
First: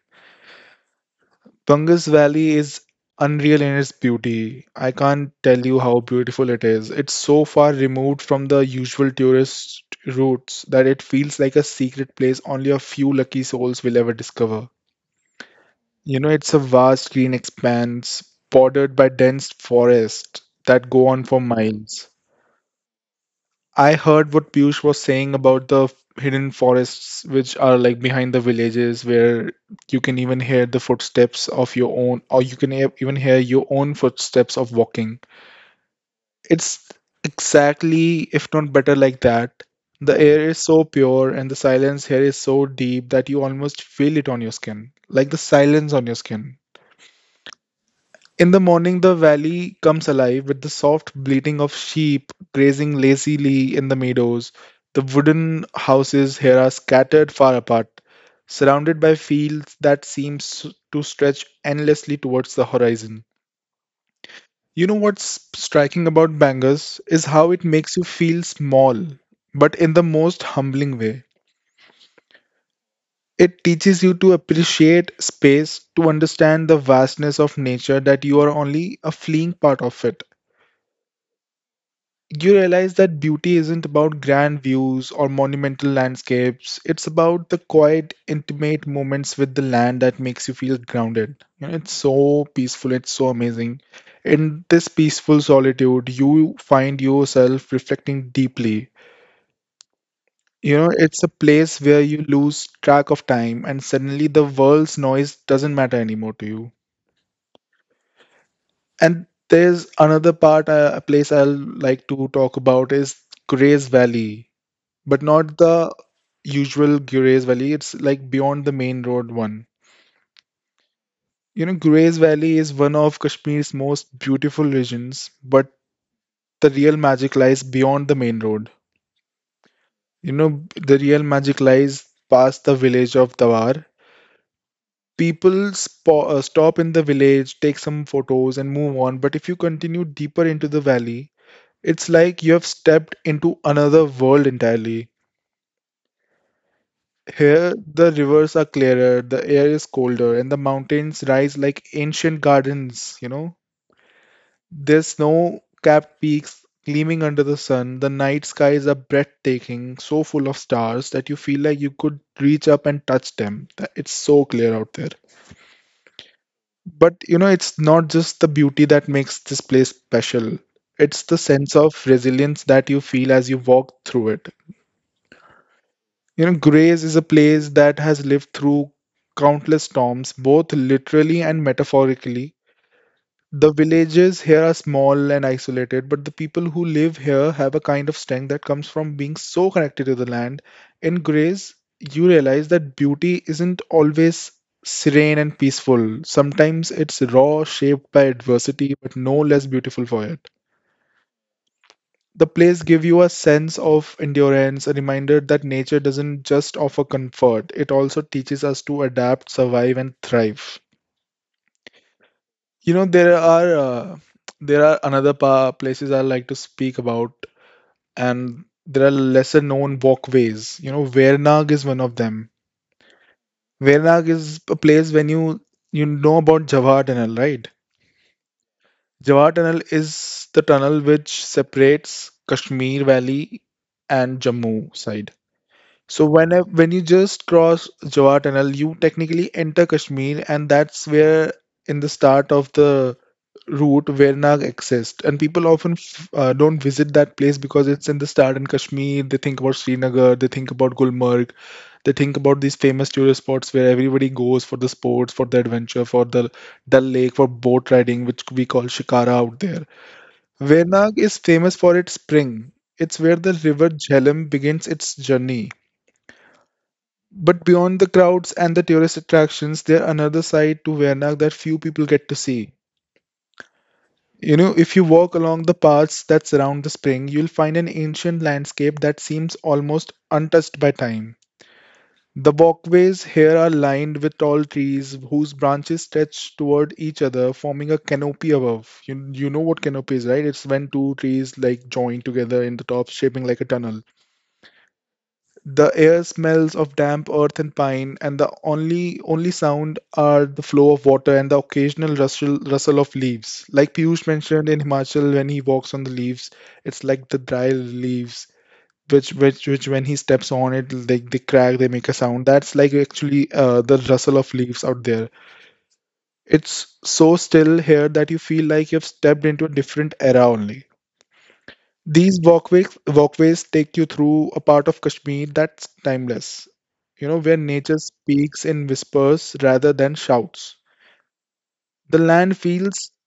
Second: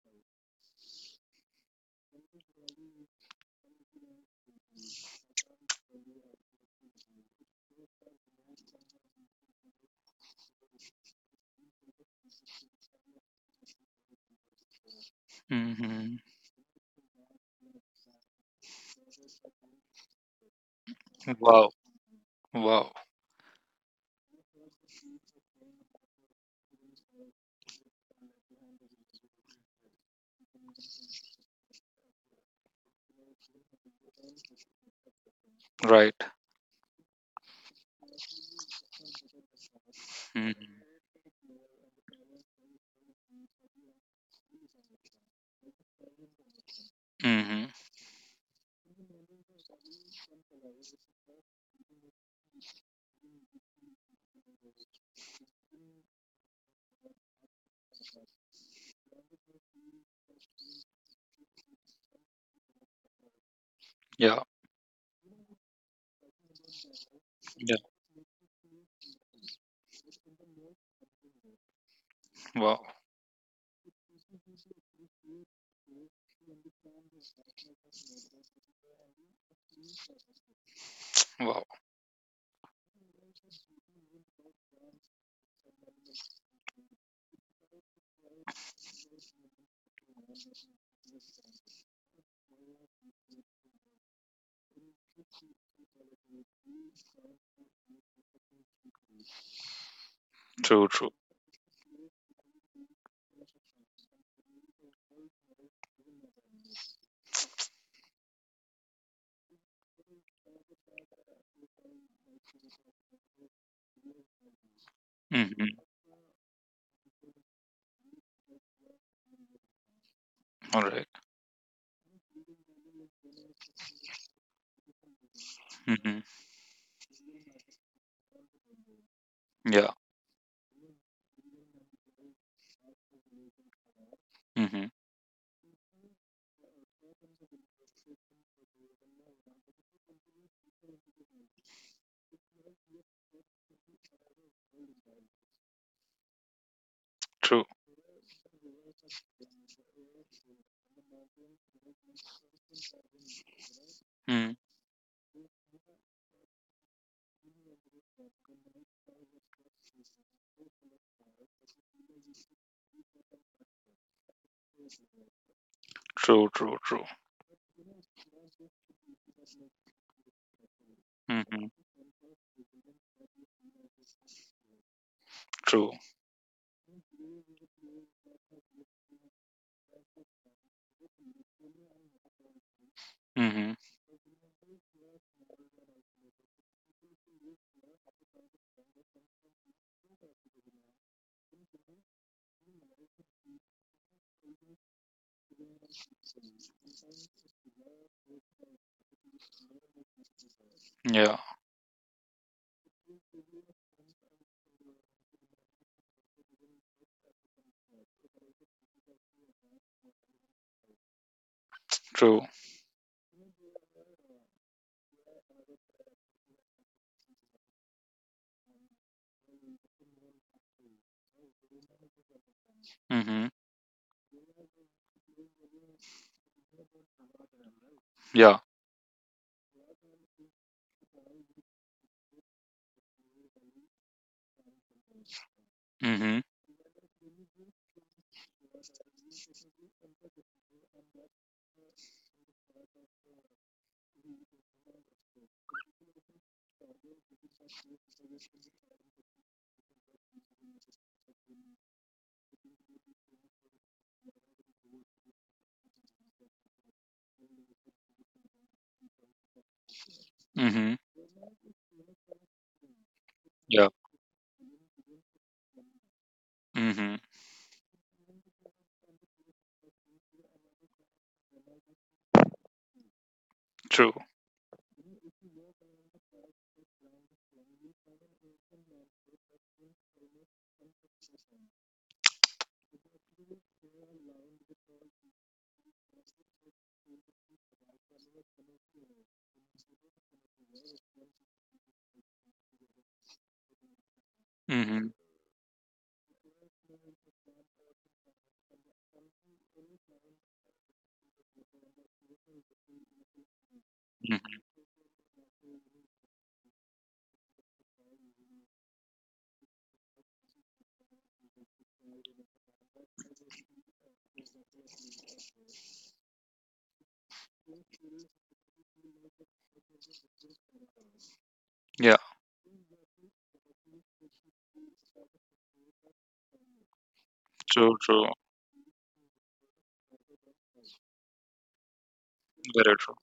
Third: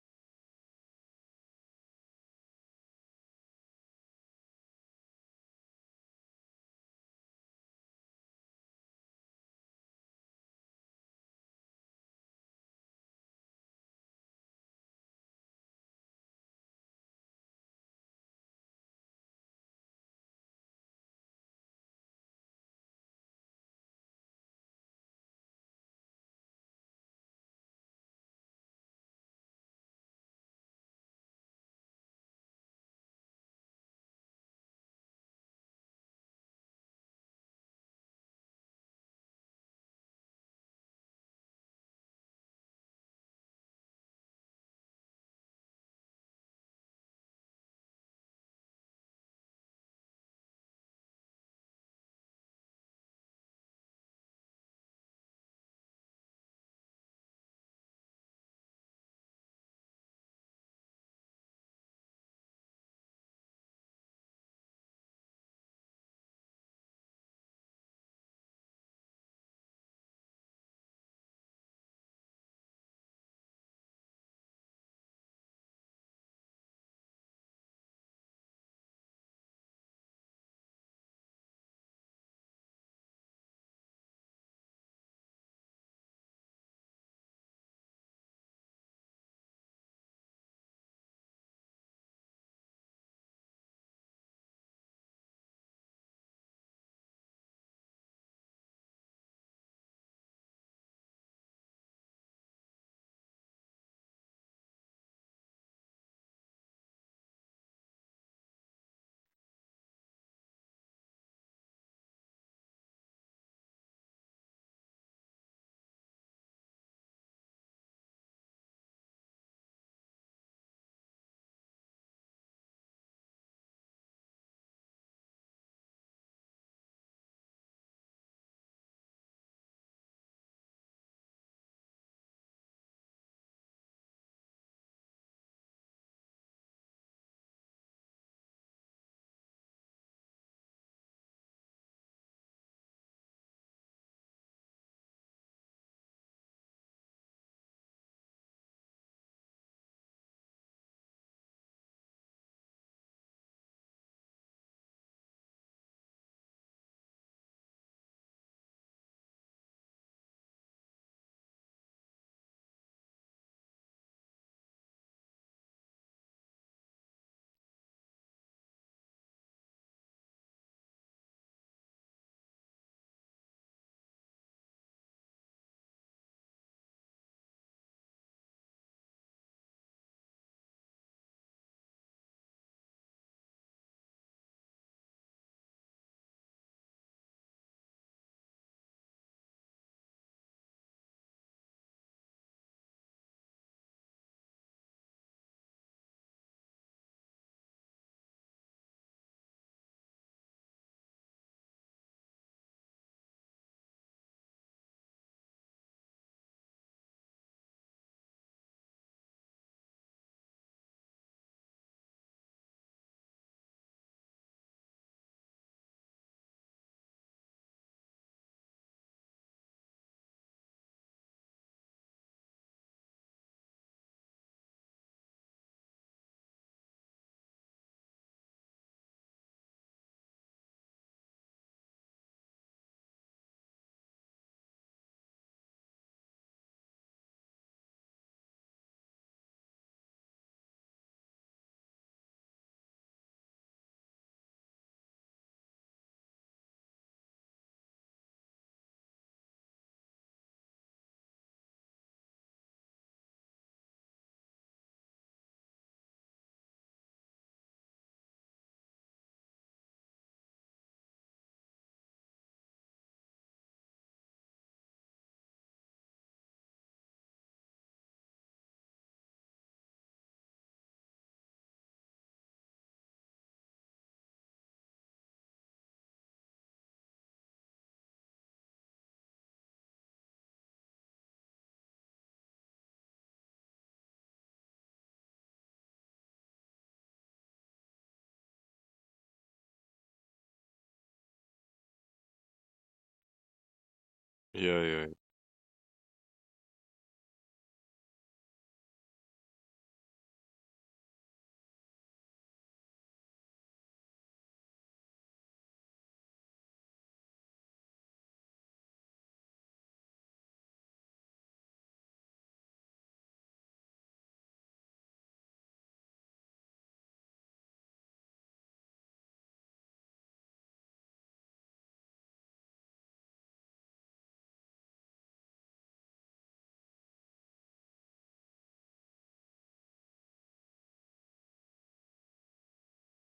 [SPEAKER 3] Bungus Valley is unreal in its beauty. I can't tell you how beautiful it is. It's so far removed from the usual tourist routes that it feels like a secret place only a few lucky souls will ever discover.
[SPEAKER 1] mhm.
[SPEAKER 3] You know, it's a vast green expanse bordered by dense forests that go on for
[SPEAKER 1] Wow,
[SPEAKER 3] miles.
[SPEAKER 1] wow.
[SPEAKER 3] I heard what Piyush was saying about the hidden forests, which are like behind the villages, where you can even hear the footsteps of your own, or you can even hear your own footsteps of walking.
[SPEAKER 1] Right.
[SPEAKER 3] It's exactly, if not better, like that. The air is so
[SPEAKER 1] Mhm,
[SPEAKER 3] pure and the silence here is so deep that you almost feel it on your skin, like the silence on your skin.
[SPEAKER 1] mhm.
[SPEAKER 3] In the morning, the valley comes alive with the soft bleating of sheep grazing lazily in the meadows. The wooden houses here are scattered far apart, surrounded by fields that seem to stretch endlessly towards the horizon.
[SPEAKER 1] Yeah,
[SPEAKER 3] You know what's striking about Bangers is how it
[SPEAKER 1] yeah.
[SPEAKER 3] makes you feel small, but in the most humbling way.
[SPEAKER 1] Wow,
[SPEAKER 3] It teaches you to appreciate space, to understand the vastness of nature that you are only a fleeing part of it.
[SPEAKER 1] wow.
[SPEAKER 3] You realize that beauty isn't about grand views or monumental landscapes. It's about the quiet, intimate moments with the land that makes you feel grounded. You know, it's so peaceful, it's so amazing. In this peaceful solitude, you find yourself reflecting deeply. You know,
[SPEAKER 1] True, true.
[SPEAKER 3] it's a place where you lose track of time, and suddenly the world's noise doesn't matter anymore to you. And there's another part, a place I'll like to talk about is Grace Valley, but not
[SPEAKER 1] Mhm.
[SPEAKER 3] the usual Gurez Valley. It's like beyond the main road one.
[SPEAKER 1] All right.
[SPEAKER 3] You know, Gurez Valley is one of Kashmir's most beautiful regions, but
[SPEAKER 1] Mhm.
[SPEAKER 3] the real magic lies beyond the main road.
[SPEAKER 1] Yeah.
[SPEAKER 3] You know, the real magic lies past the village of Dawar.
[SPEAKER 1] Mhm.
[SPEAKER 3] People stop in the village, take some photos, and move on. But if you continue deeper into the valley, it's like you have stepped into another world entirely.
[SPEAKER 1] True.
[SPEAKER 3] Here, the rivers are clearer, the air is colder, and the mountains rise like ancient gardens, you know?
[SPEAKER 1] Mm.
[SPEAKER 3] There's snow-capped peaks gleaming under the sun. The night skies are breathtaking, so full of stars that you feel like you could reach up and touch them. It's so clear out there.
[SPEAKER 1] True, true, true.
[SPEAKER 3] But, you know, it's not just the beauty that makes this place special. It's the
[SPEAKER 1] Mhm.
[SPEAKER 3] sense of resilience that you feel as you walk through it.
[SPEAKER 1] True.
[SPEAKER 3] You know, Grays is a place that has lived through countless storms, both literally and metaphorically. The
[SPEAKER 1] Mhm.
[SPEAKER 3] villages here are small and isolated, but the people who live here have a kind of strength that comes from being so connected to the land. In Grays, you realize that beauty isn't always serene and peaceful. Sometimes it's raw, shaped by adversity, but no less beautiful for it.
[SPEAKER 1] Yeah.
[SPEAKER 3] The place give you a sense of endurance, a reminder that nature doesn't just offer comfort, it also teaches us to adapt, survive, and thrive.
[SPEAKER 1] True.
[SPEAKER 3] You know, there are another places I like to speak about, and there are lesser known walkways. You know, Vernag is one of them.
[SPEAKER 1] Mhm.
[SPEAKER 3] Vernag is a place when you know about Jawahar Tunnel, right?
[SPEAKER 1] Yeah.
[SPEAKER 3] Jawahar Tunnel is the tunnel which separates Kashmir Valley and Jammu side. So
[SPEAKER 1] Mhm.
[SPEAKER 3] when you just cross Jawar Tunnel, you technically enter Kashmir, and that's where in the start of the route Vernag exists. And people often don't visit that place because it's in the start in Kashmir. They think about Srinagar, they think about Gulmarg, they think about these famous tourist spots where everybody goes for the sports, for the adventure, for the Dal Lake, for boat riding, which we call Shikara out there.
[SPEAKER 1] Mhm.
[SPEAKER 3] Vernag is famous for its spring. It's where the river
[SPEAKER 1] Yeah.
[SPEAKER 3] Jhelum begins its journey.
[SPEAKER 1] Mhm.
[SPEAKER 3] But beyond the crowds and the tourist attractions, there another side to Wernak that few people get to see.
[SPEAKER 1] True.
[SPEAKER 3] You know, if you walk along the paths that surround the spring, you'll find an ancient landscape that seems almost untouched by time. The walkways here are lined with tall trees whose branches stretch toward each other, forming a canopy above. You know what canopy is, right? It's when two trees like join together in the top, shaping like a tunnel.
[SPEAKER 2] Yeah, yeah,
[SPEAKER 1] Mhm.
[SPEAKER 3] The air smells of damp earth and pine, and the only sound are the flow of water and the occasional rustle of leaves. Like Piyush
[SPEAKER 1] Mhm.
[SPEAKER 3] mentioned in Himachal, when he walks on the leaves, it's like the dry leaves, which when he steps on it, they crack, they make a sound. That's like actually the rustle of leaves out there. It's so still here that you feel like you've stepped into a different era only.
[SPEAKER 1] Yeah.
[SPEAKER 3] These walkways take you through a part of Kashmir that's timeless, you know, where nature
[SPEAKER 1] True. True.
[SPEAKER 3] speaks in whispers rather than shouts. The land
[SPEAKER 1] Very
[SPEAKER 3] feels
[SPEAKER 1] true.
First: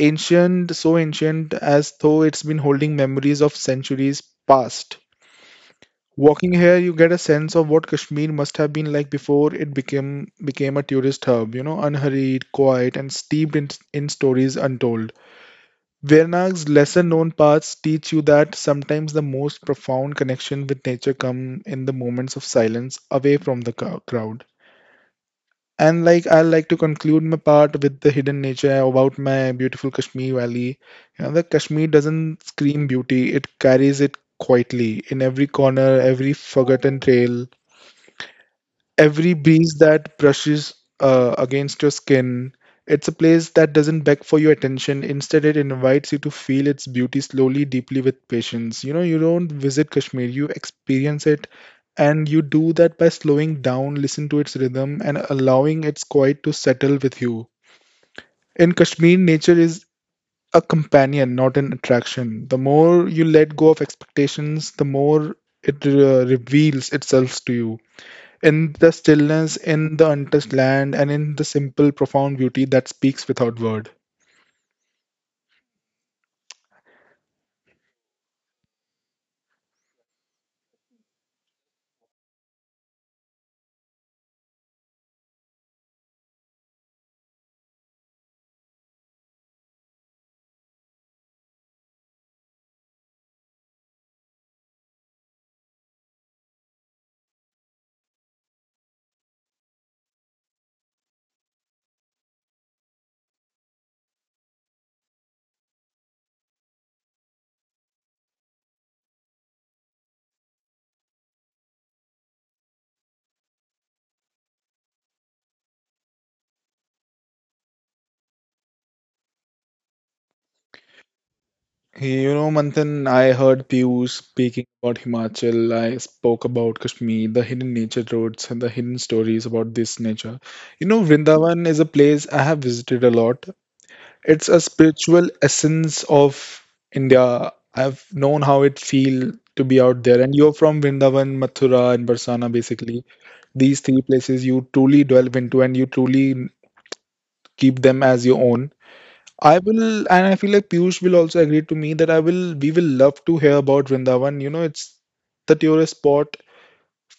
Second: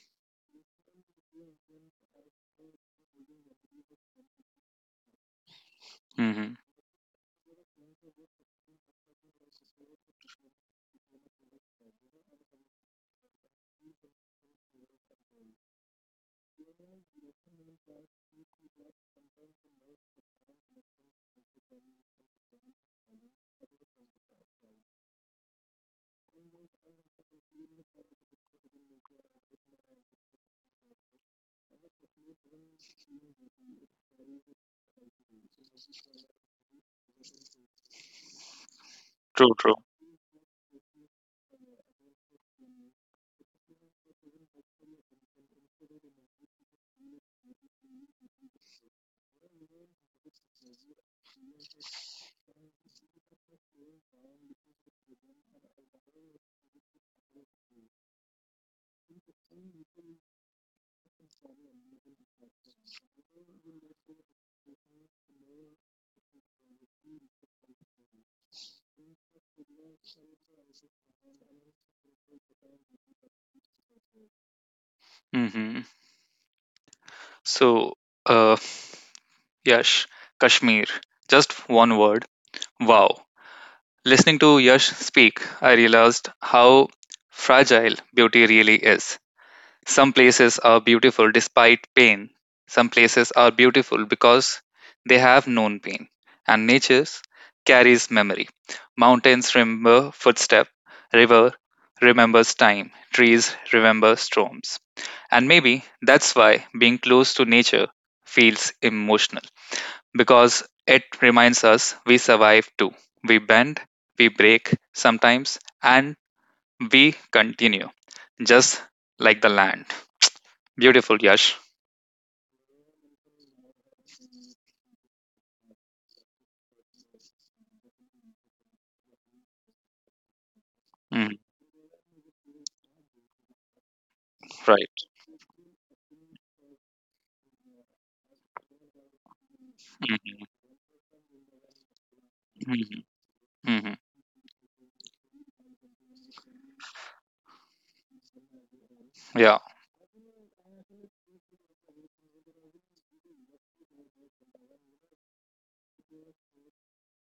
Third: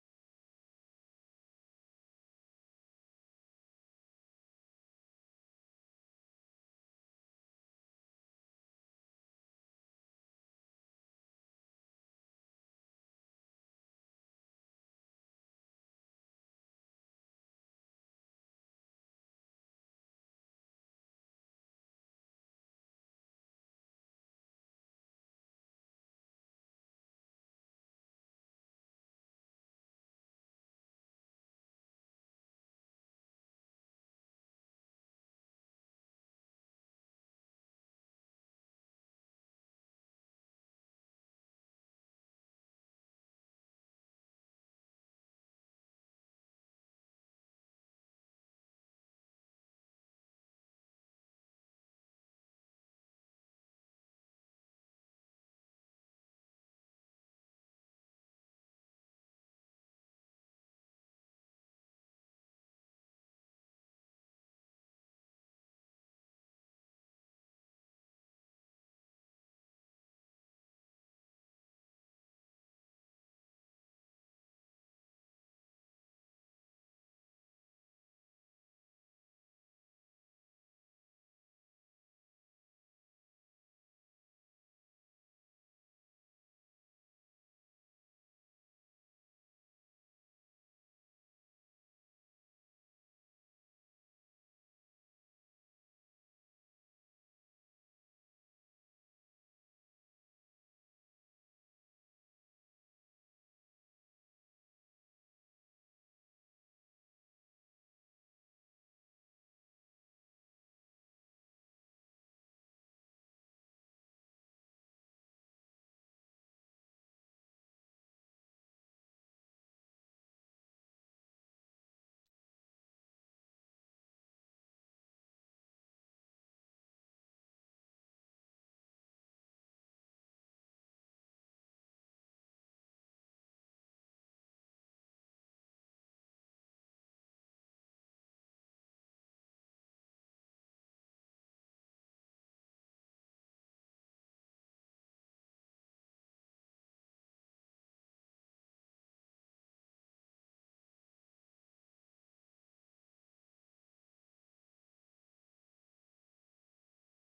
[SPEAKER 3] ancient, so ancient as though it's been holding memories of centuries past. Walking
[SPEAKER 1] Mhm.
[SPEAKER 3] here, you get a sense of what Kashmir must have been like before it became became a tourist hub, you know, unhurried, quiet, and steeped in stories untold. Vernag's lesser-known parts teach you that sometimes the most profound connection with nature come in the moments of silence away from the crowd. And like I like to conclude my part with the hidden nature about my beautiful Kashmir Valley. You know, the Kashmir doesn't scream beauty; it carries it quietly in every corner, every forgotten trail, every
[SPEAKER 1] True. True.
[SPEAKER 3] breeze that brushes against your skin. It's a place that doesn't beg for your attention. Instead, it invites you to feel its beauty slowly, deeply, with patience. You know, you don't visit Kashmir, you experience it, and you do that by slowing down, listen to its rhythm, and allowing its quiet to settle with you. In Kashmir, nature is a companion, not an attraction. The more you let go of expectations, the more it reveals itself to you in the stillness, in the untouched land, and in the simple, profound beauty that speaks without word.
[SPEAKER 1] Mhm. So, uh, Yash, Kashmir. Just one word. Wow. Listening to Yash speak, I realized how fragile beauty really is. Some places are beautiful despite pain. Some places are beautiful because they have known pain. And nature carries memory. Mountains remember footstep, river remembers time, trees remember storms. And maybe that's why being close to nature feels emotional because it reminds us we survive too. We bend, we break sometimes, and we continue just like the land. Beautiful, Yash.
[SPEAKER 3] Hey, you know, Manthan, I heard Piyush speaking about Himachal. I spoke about Kashmir, the hidden nature roads, and the hidden stories about this nature. You know,
[SPEAKER 1] Mm,
[SPEAKER 3] Vrindavan is a place I have visited a lot. It's a
[SPEAKER 1] right.
[SPEAKER 3] spiritual essence of India. I've known how it feel to be out there. And
[SPEAKER 1] Hmm.
[SPEAKER 3] you're from Vrindavan, Mathura, and Barsana, basically.
[SPEAKER 1] Hmm.
[SPEAKER 3] These
[SPEAKER 1] Hmm.
[SPEAKER 3] three places you truly delve into and you truly keep them as your own.
[SPEAKER 1] Yeah,
[SPEAKER 3] I will, and I feel like Piyush will also agree to me that I will, we will love to hear about Vrindavan. You know, it's the tourist spot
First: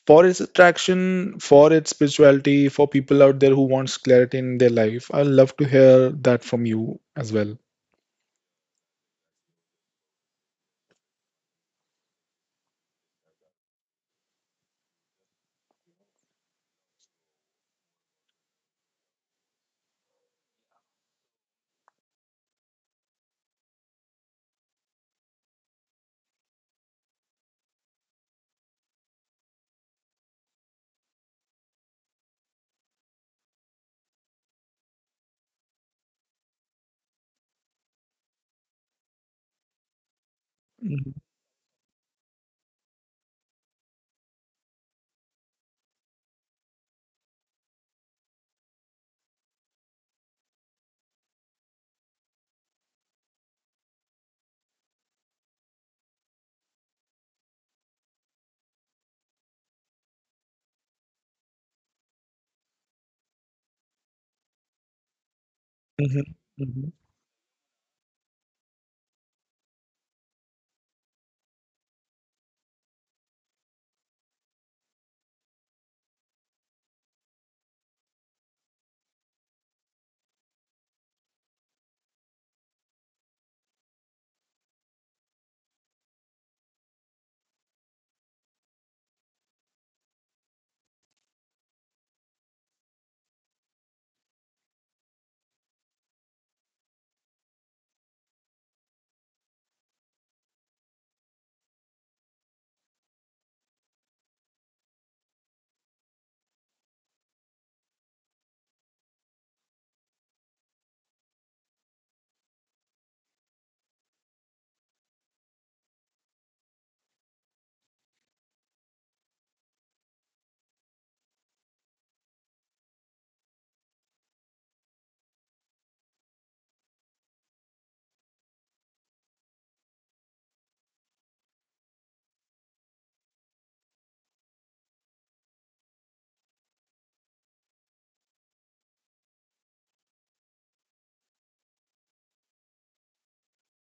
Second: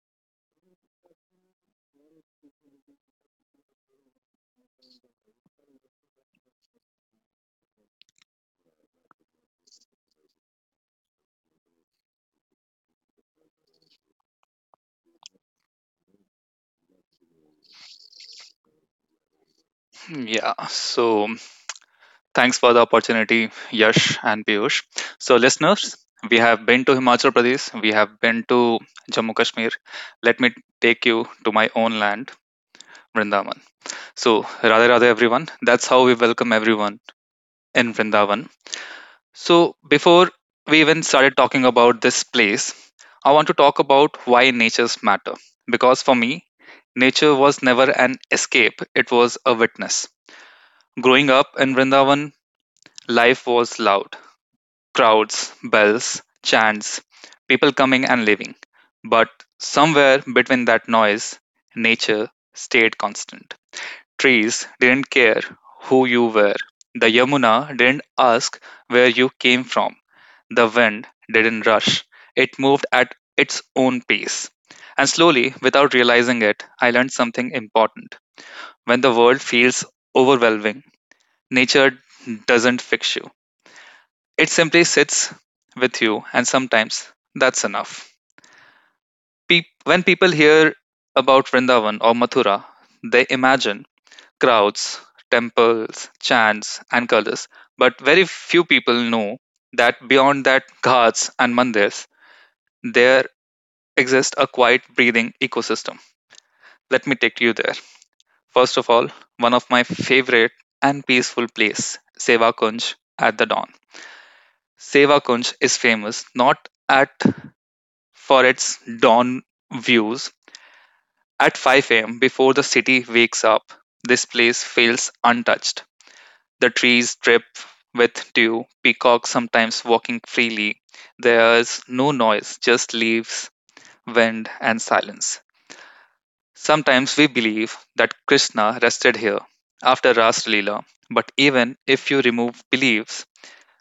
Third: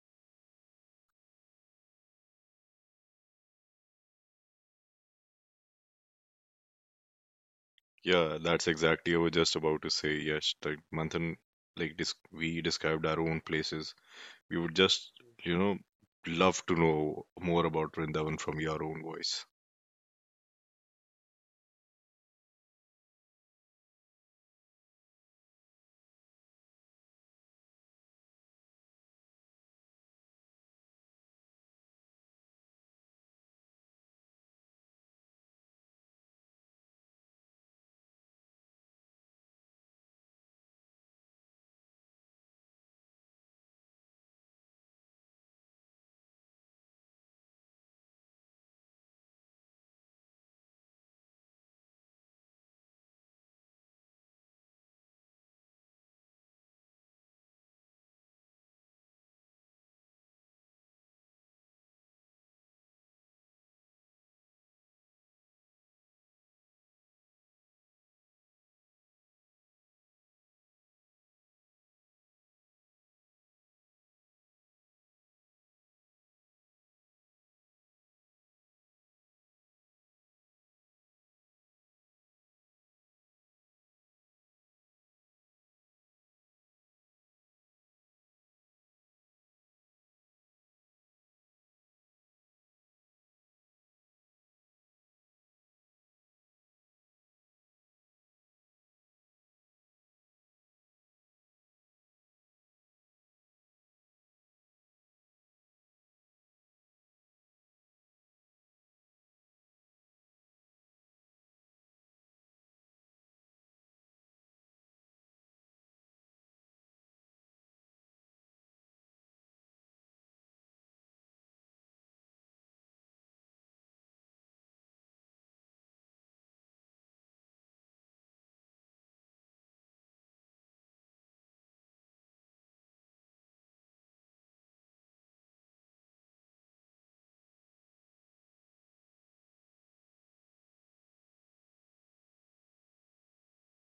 [SPEAKER 3] for its attraction, for its spirituality, for people out there who wants clarity in their life. I will love to hear that from you as well.
[SPEAKER 2] yeah, that's exactly I was just about to say. Yes, like Manthan, like dis we described our own places. We would just, you know, love to know more about Vrindavan from your own voice.
[SPEAKER 1] yeah. So thanks for the opportunity, Yash and Piyush. So, listeners, we have been to Himachal Pradesh, we have been to Jammu Kashmir. Let me take you to my own land, Vrindavan. So, Radhe Radhe, everyone. That's how we welcome everyone in Vrindavan. So, before we even
[SPEAKER 3] Mhm.
[SPEAKER 1] started talking about this place, I want to talk about why natures matter. Because for me, nature was never an escape, it was a witness. Growing up in Vrindavan, life was loud crowds, bells, chants, people coming and leaving. But somewhere between that noise, nature stayed constant. Trees didn't care who
[SPEAKER 3] Mhm.
[SPEAKER 1] you were,
[SPEAKER 3] Mhm.
[SPEAKER 1] the Yamuna didn't ask where you came from. The wind didn't rush. It moved at its own pace. And slowly, without realizing it, I learned something important. When the world feels overwhelming, nature doesn't fix you. It simply sits with you, and sometimes that's enough. Peop when people hear about Vrindavan or Mathura, they imagine crowds, temples, chants, and colors. But very few people know that beyond that, ghats and mandirs, there exists a quiet breathing ecosystem. Let me take you there. First of all, one of my favorite and peaceful place, Seva Kunj at the dawn. Seva Kunj is famous not at for its dawn views. At 5 a.m. before the city wakes up, this place feels untouched. The trees drip with dew, peacocks sometimes walking freely. There's no noise, just leaves, wind, and silence. Sometimes we believe that Krishna rested here after Ras Leela, but even if you remove beliefs,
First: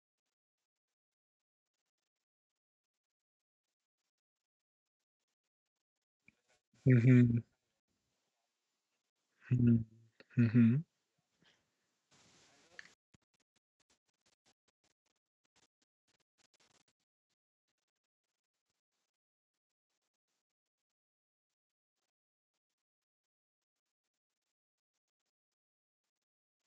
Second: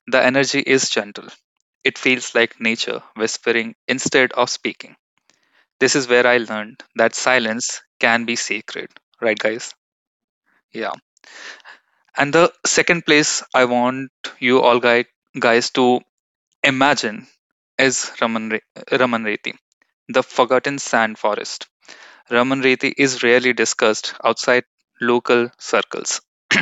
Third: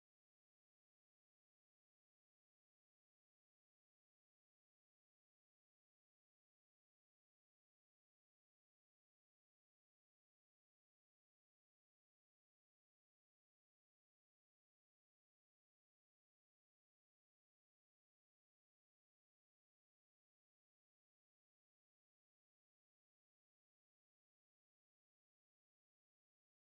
[SPEAKER 1] the energy is gentle. It feels like nature whispering instead of speaking. This is where I learned that
[SPEAKER 3] Mhm.
[SPEAKER 1] silence can be sacred, right, guys?
[SPEAKER 3] Mhm, mhm,
[SPEAKER 1] Yeah. And the second place I want you all guys to imagine is Raman Reti, the forgotten sand forest. Ramanrethi is rarely discussed outside local circles.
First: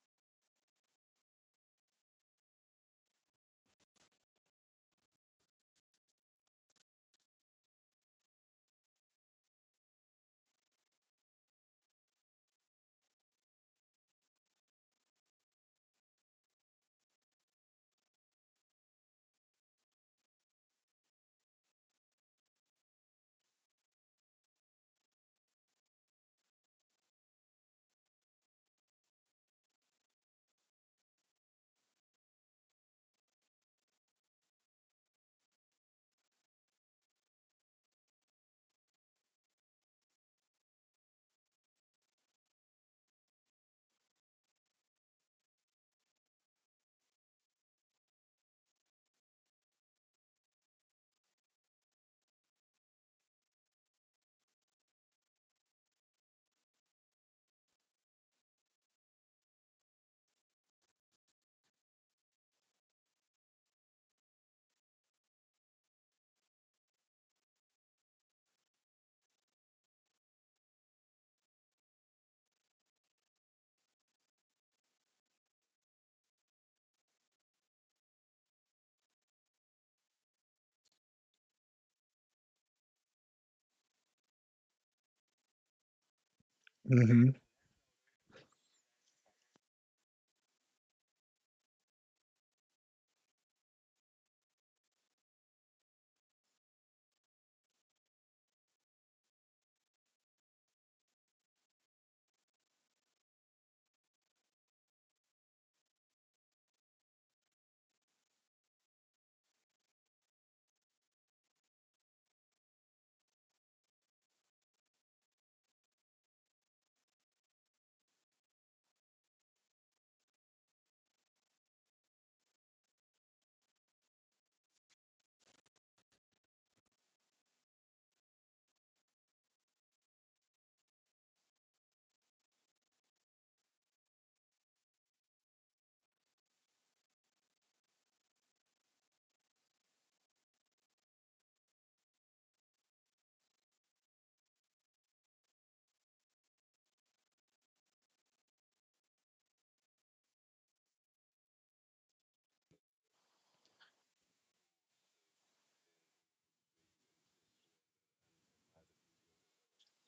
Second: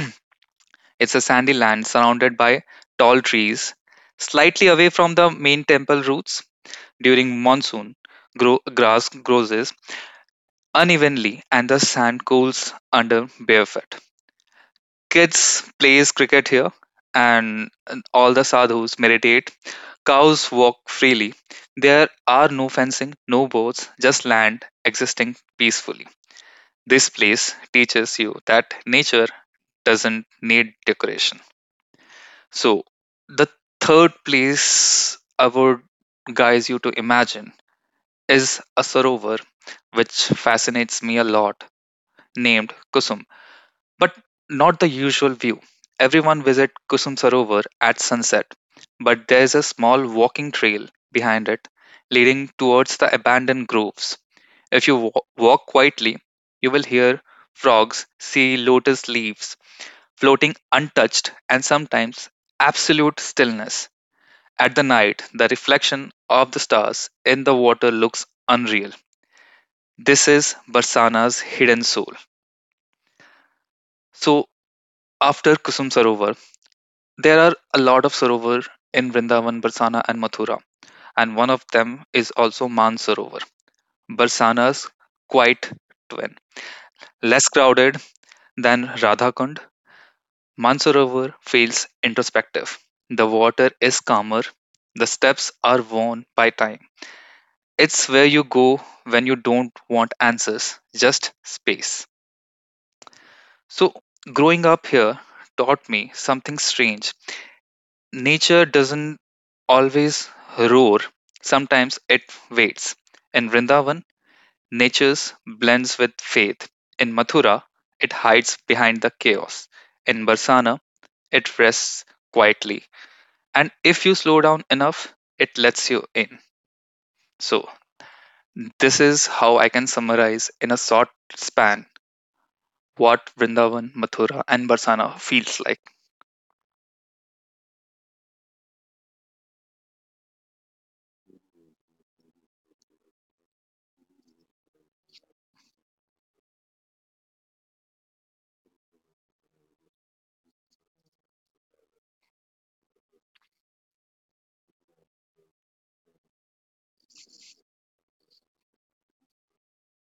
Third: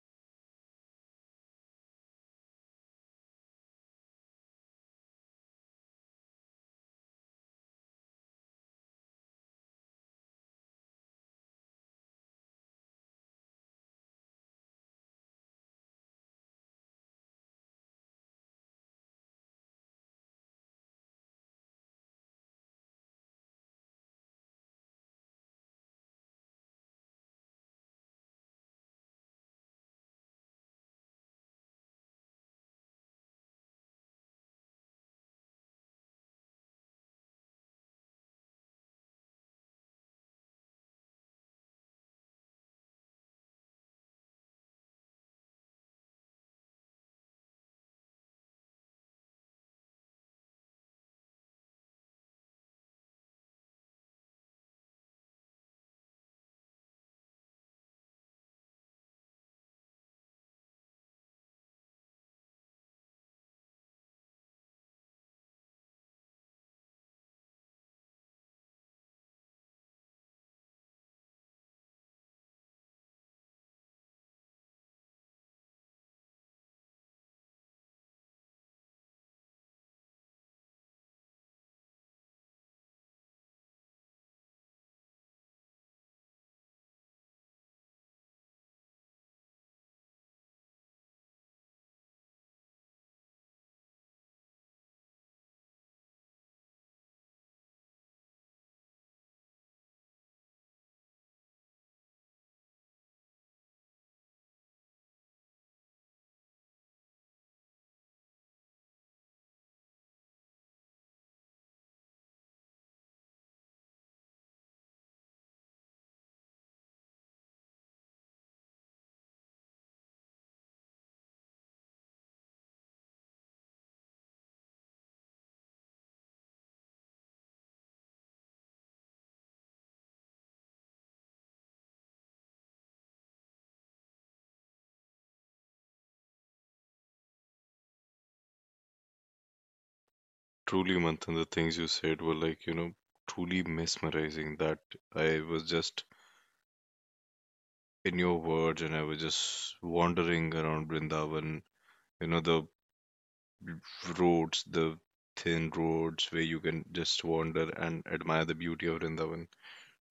[SPEAKER 1] It's a sandy land surrounded by tall trees, slightly away from the main temple routes. During monsoon, grass grows unevenly and the sand cools under barefoot. Kids plays cricket here and all the sadhus meditate. Cows walk freely. There are no fencing, no boats, just land existing peacefully. This place teaches you that nature doesn't need decoration. So, the third place I would guide you to imagine is a sarovar which fascinates me a lot, named Kusum. But not the usual view. Everyone visit Kusum Sarovar at sunset, but there's a small walking trail behind it leading towards the abandoned groves. If you walk quietly, you will hear frogs, see lotus leaves floating untouched, and sometimes absolute stillness. At the night, the reflection of the stars in the water looks unreal. This is Barsana's hidden soul. So, after Kusum Sarovar, there are a lot of Sarovar in Vrindavan, Barsana, and Mathura, and one of them is also Man Sarovar, Barsana's quiet twin.
[SPEAKER 3] mhm,
[SPEAKER 1] Less crowded than Radhakund, Mansarovar feels introspective. The water is calmer. The steps are worn by time. It's where you go when you don't want answers, just space. So, growing up here taught me something strange. Nature doesn't always roar, sometimes it waits. In Vrindavan, nature blends with faith. In Mathura, it hides behind the chaos. In Barsana, it rests quietly. And if you slow down enough, it lets you in. So this is how I can summarize in a short span what Vrindavan, Mathura, and Barsana feels like.
[SPEAKER 2] Truly, Manthan, the things you said were like, you know, truly mesmerizing that I was just in your words and I was just wandering around Vrindavan, you know, the roads, the thin roads where you can just wander and admire the beauty of Vrindavan.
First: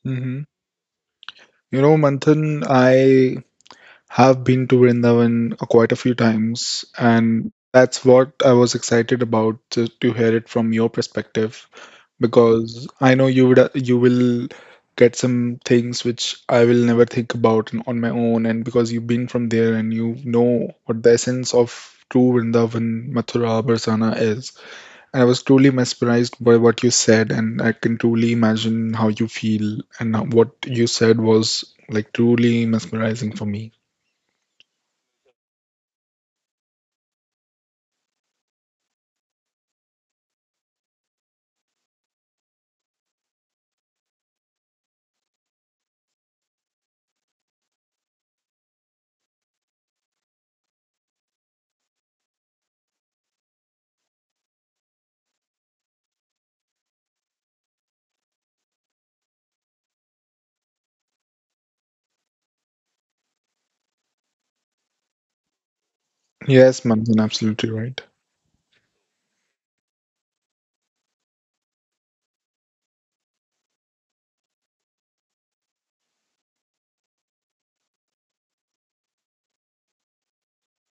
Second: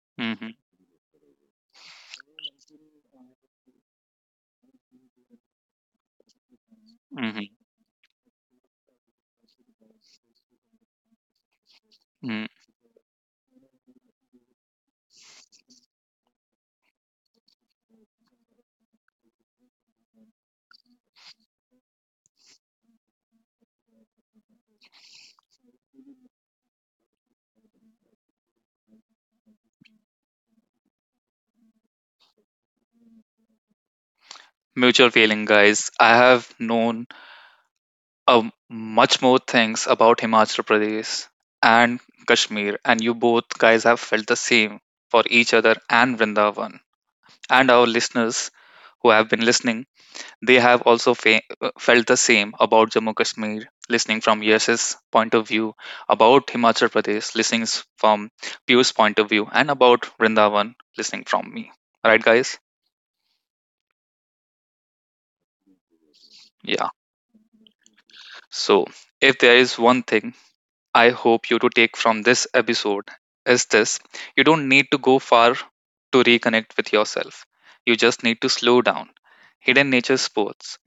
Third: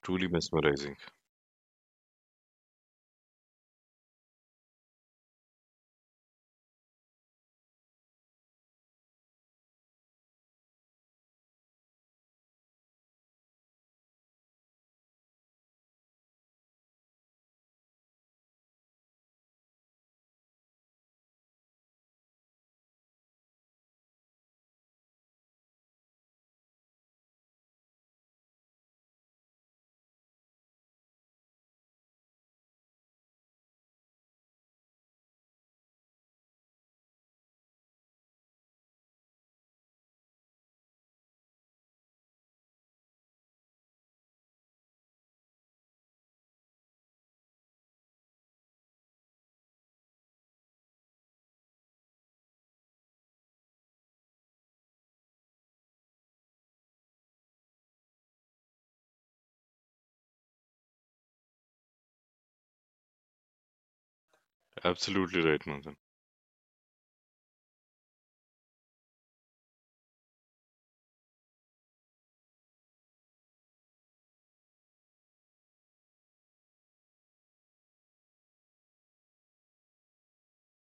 [SPEAKER 2] Truly
[SPEAKER 3] mhm.
[SPEAKER 1] Hmm.
[SPEAKER 2] mesmerizing.
[SPEAKER 3] You know, Manthan, I have been to Vrindavan quite a few times, and that's what I was excited about to hear it from your perspective,
[SPEAKER 1] Hmm.
[SPEAKER 3] because I know you would you will get some things which I will never think about on my own, and because you've been from there and you know what the essence of true Vrindavan, Mathura, Barsana is. I was truly mesmerized by what you said, and I can truly imagine how you feel. And what you said was like truly mesmerizing for me.
[SPEAKER 1] Mutual feeling, guys. I have known um, much more things about Himachal Pradesh and Kashmir, and you both guys have felt the same for each other and Vrindavan, and our listeners who have been listening. They have also felt the same about Jammu Kashmir, listening from Yash's point of view, about Himachal Pradesh, listening from Piyush's point of view, and about Vrindavan, listening from me. Right, guys?
[SPEAKER 2] Absolutely right, Manthan.
[SPEAKER 3] Yes,
[SPEAKER 1] Yeah.
[SPEAKER 3] Manthan, absolutely right.
[SPEAKER 1] So, if there is one thing I hope you to take from this episode is this: you don't need to go far to reconnect with yourself. You just need to slow down. Hidden nature sports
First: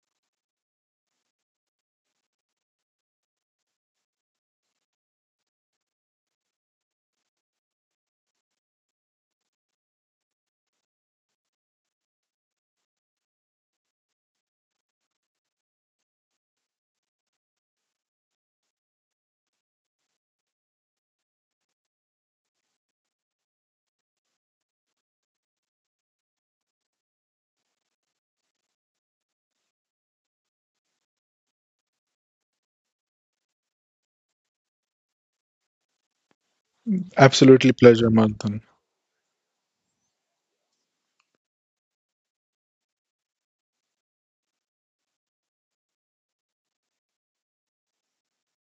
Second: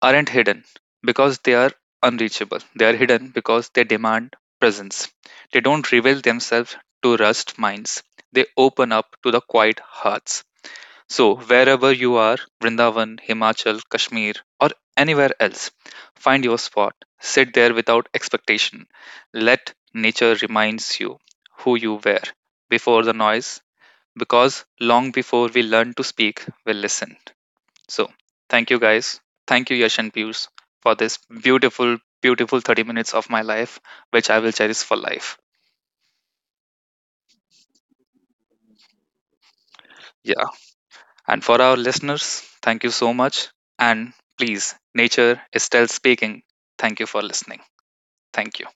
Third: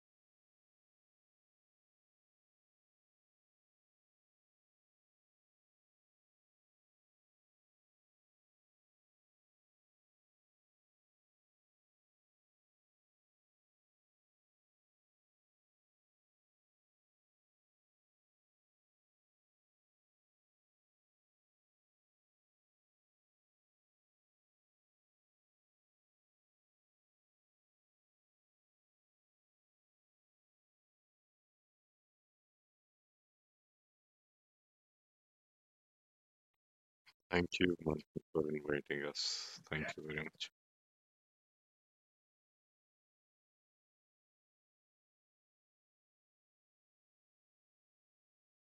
[SPEAKER 1] aren't hidden because they are unreachable. They are hidden because they demand presence. They don't reveal themselves to rust minds. They open up to the quiet hearts. So, wherever you are, Vrindavan, Himachal, Kashmir, or anywhere else, find your spot. Sit there without expectation. Let nature reminds you who you were before the noise because long before we learn to speak, we listen. So, thank you guys. Thank you, Yash and Piyush, for this beautiful, beautiful 30 minutes of my life, which I will cherish for life.
[SPEAKER 2] Thank
[SPEAKER 3] Absolutely
[SPEAKER 2] you, Manthan,
[SPEAKER 3] pleasure,
[SPEAKER 2] for
[SPEAKER 3] Manthan.
[SPEAKER 2] inviting us. Thank you very
[SPEAKER 1] Yeah.
[SPEAKER 2] much.
[SPEAKER 1] And for our listeners, thank you so much. And please, nature is still speaking. Thank you for listening. Thank you.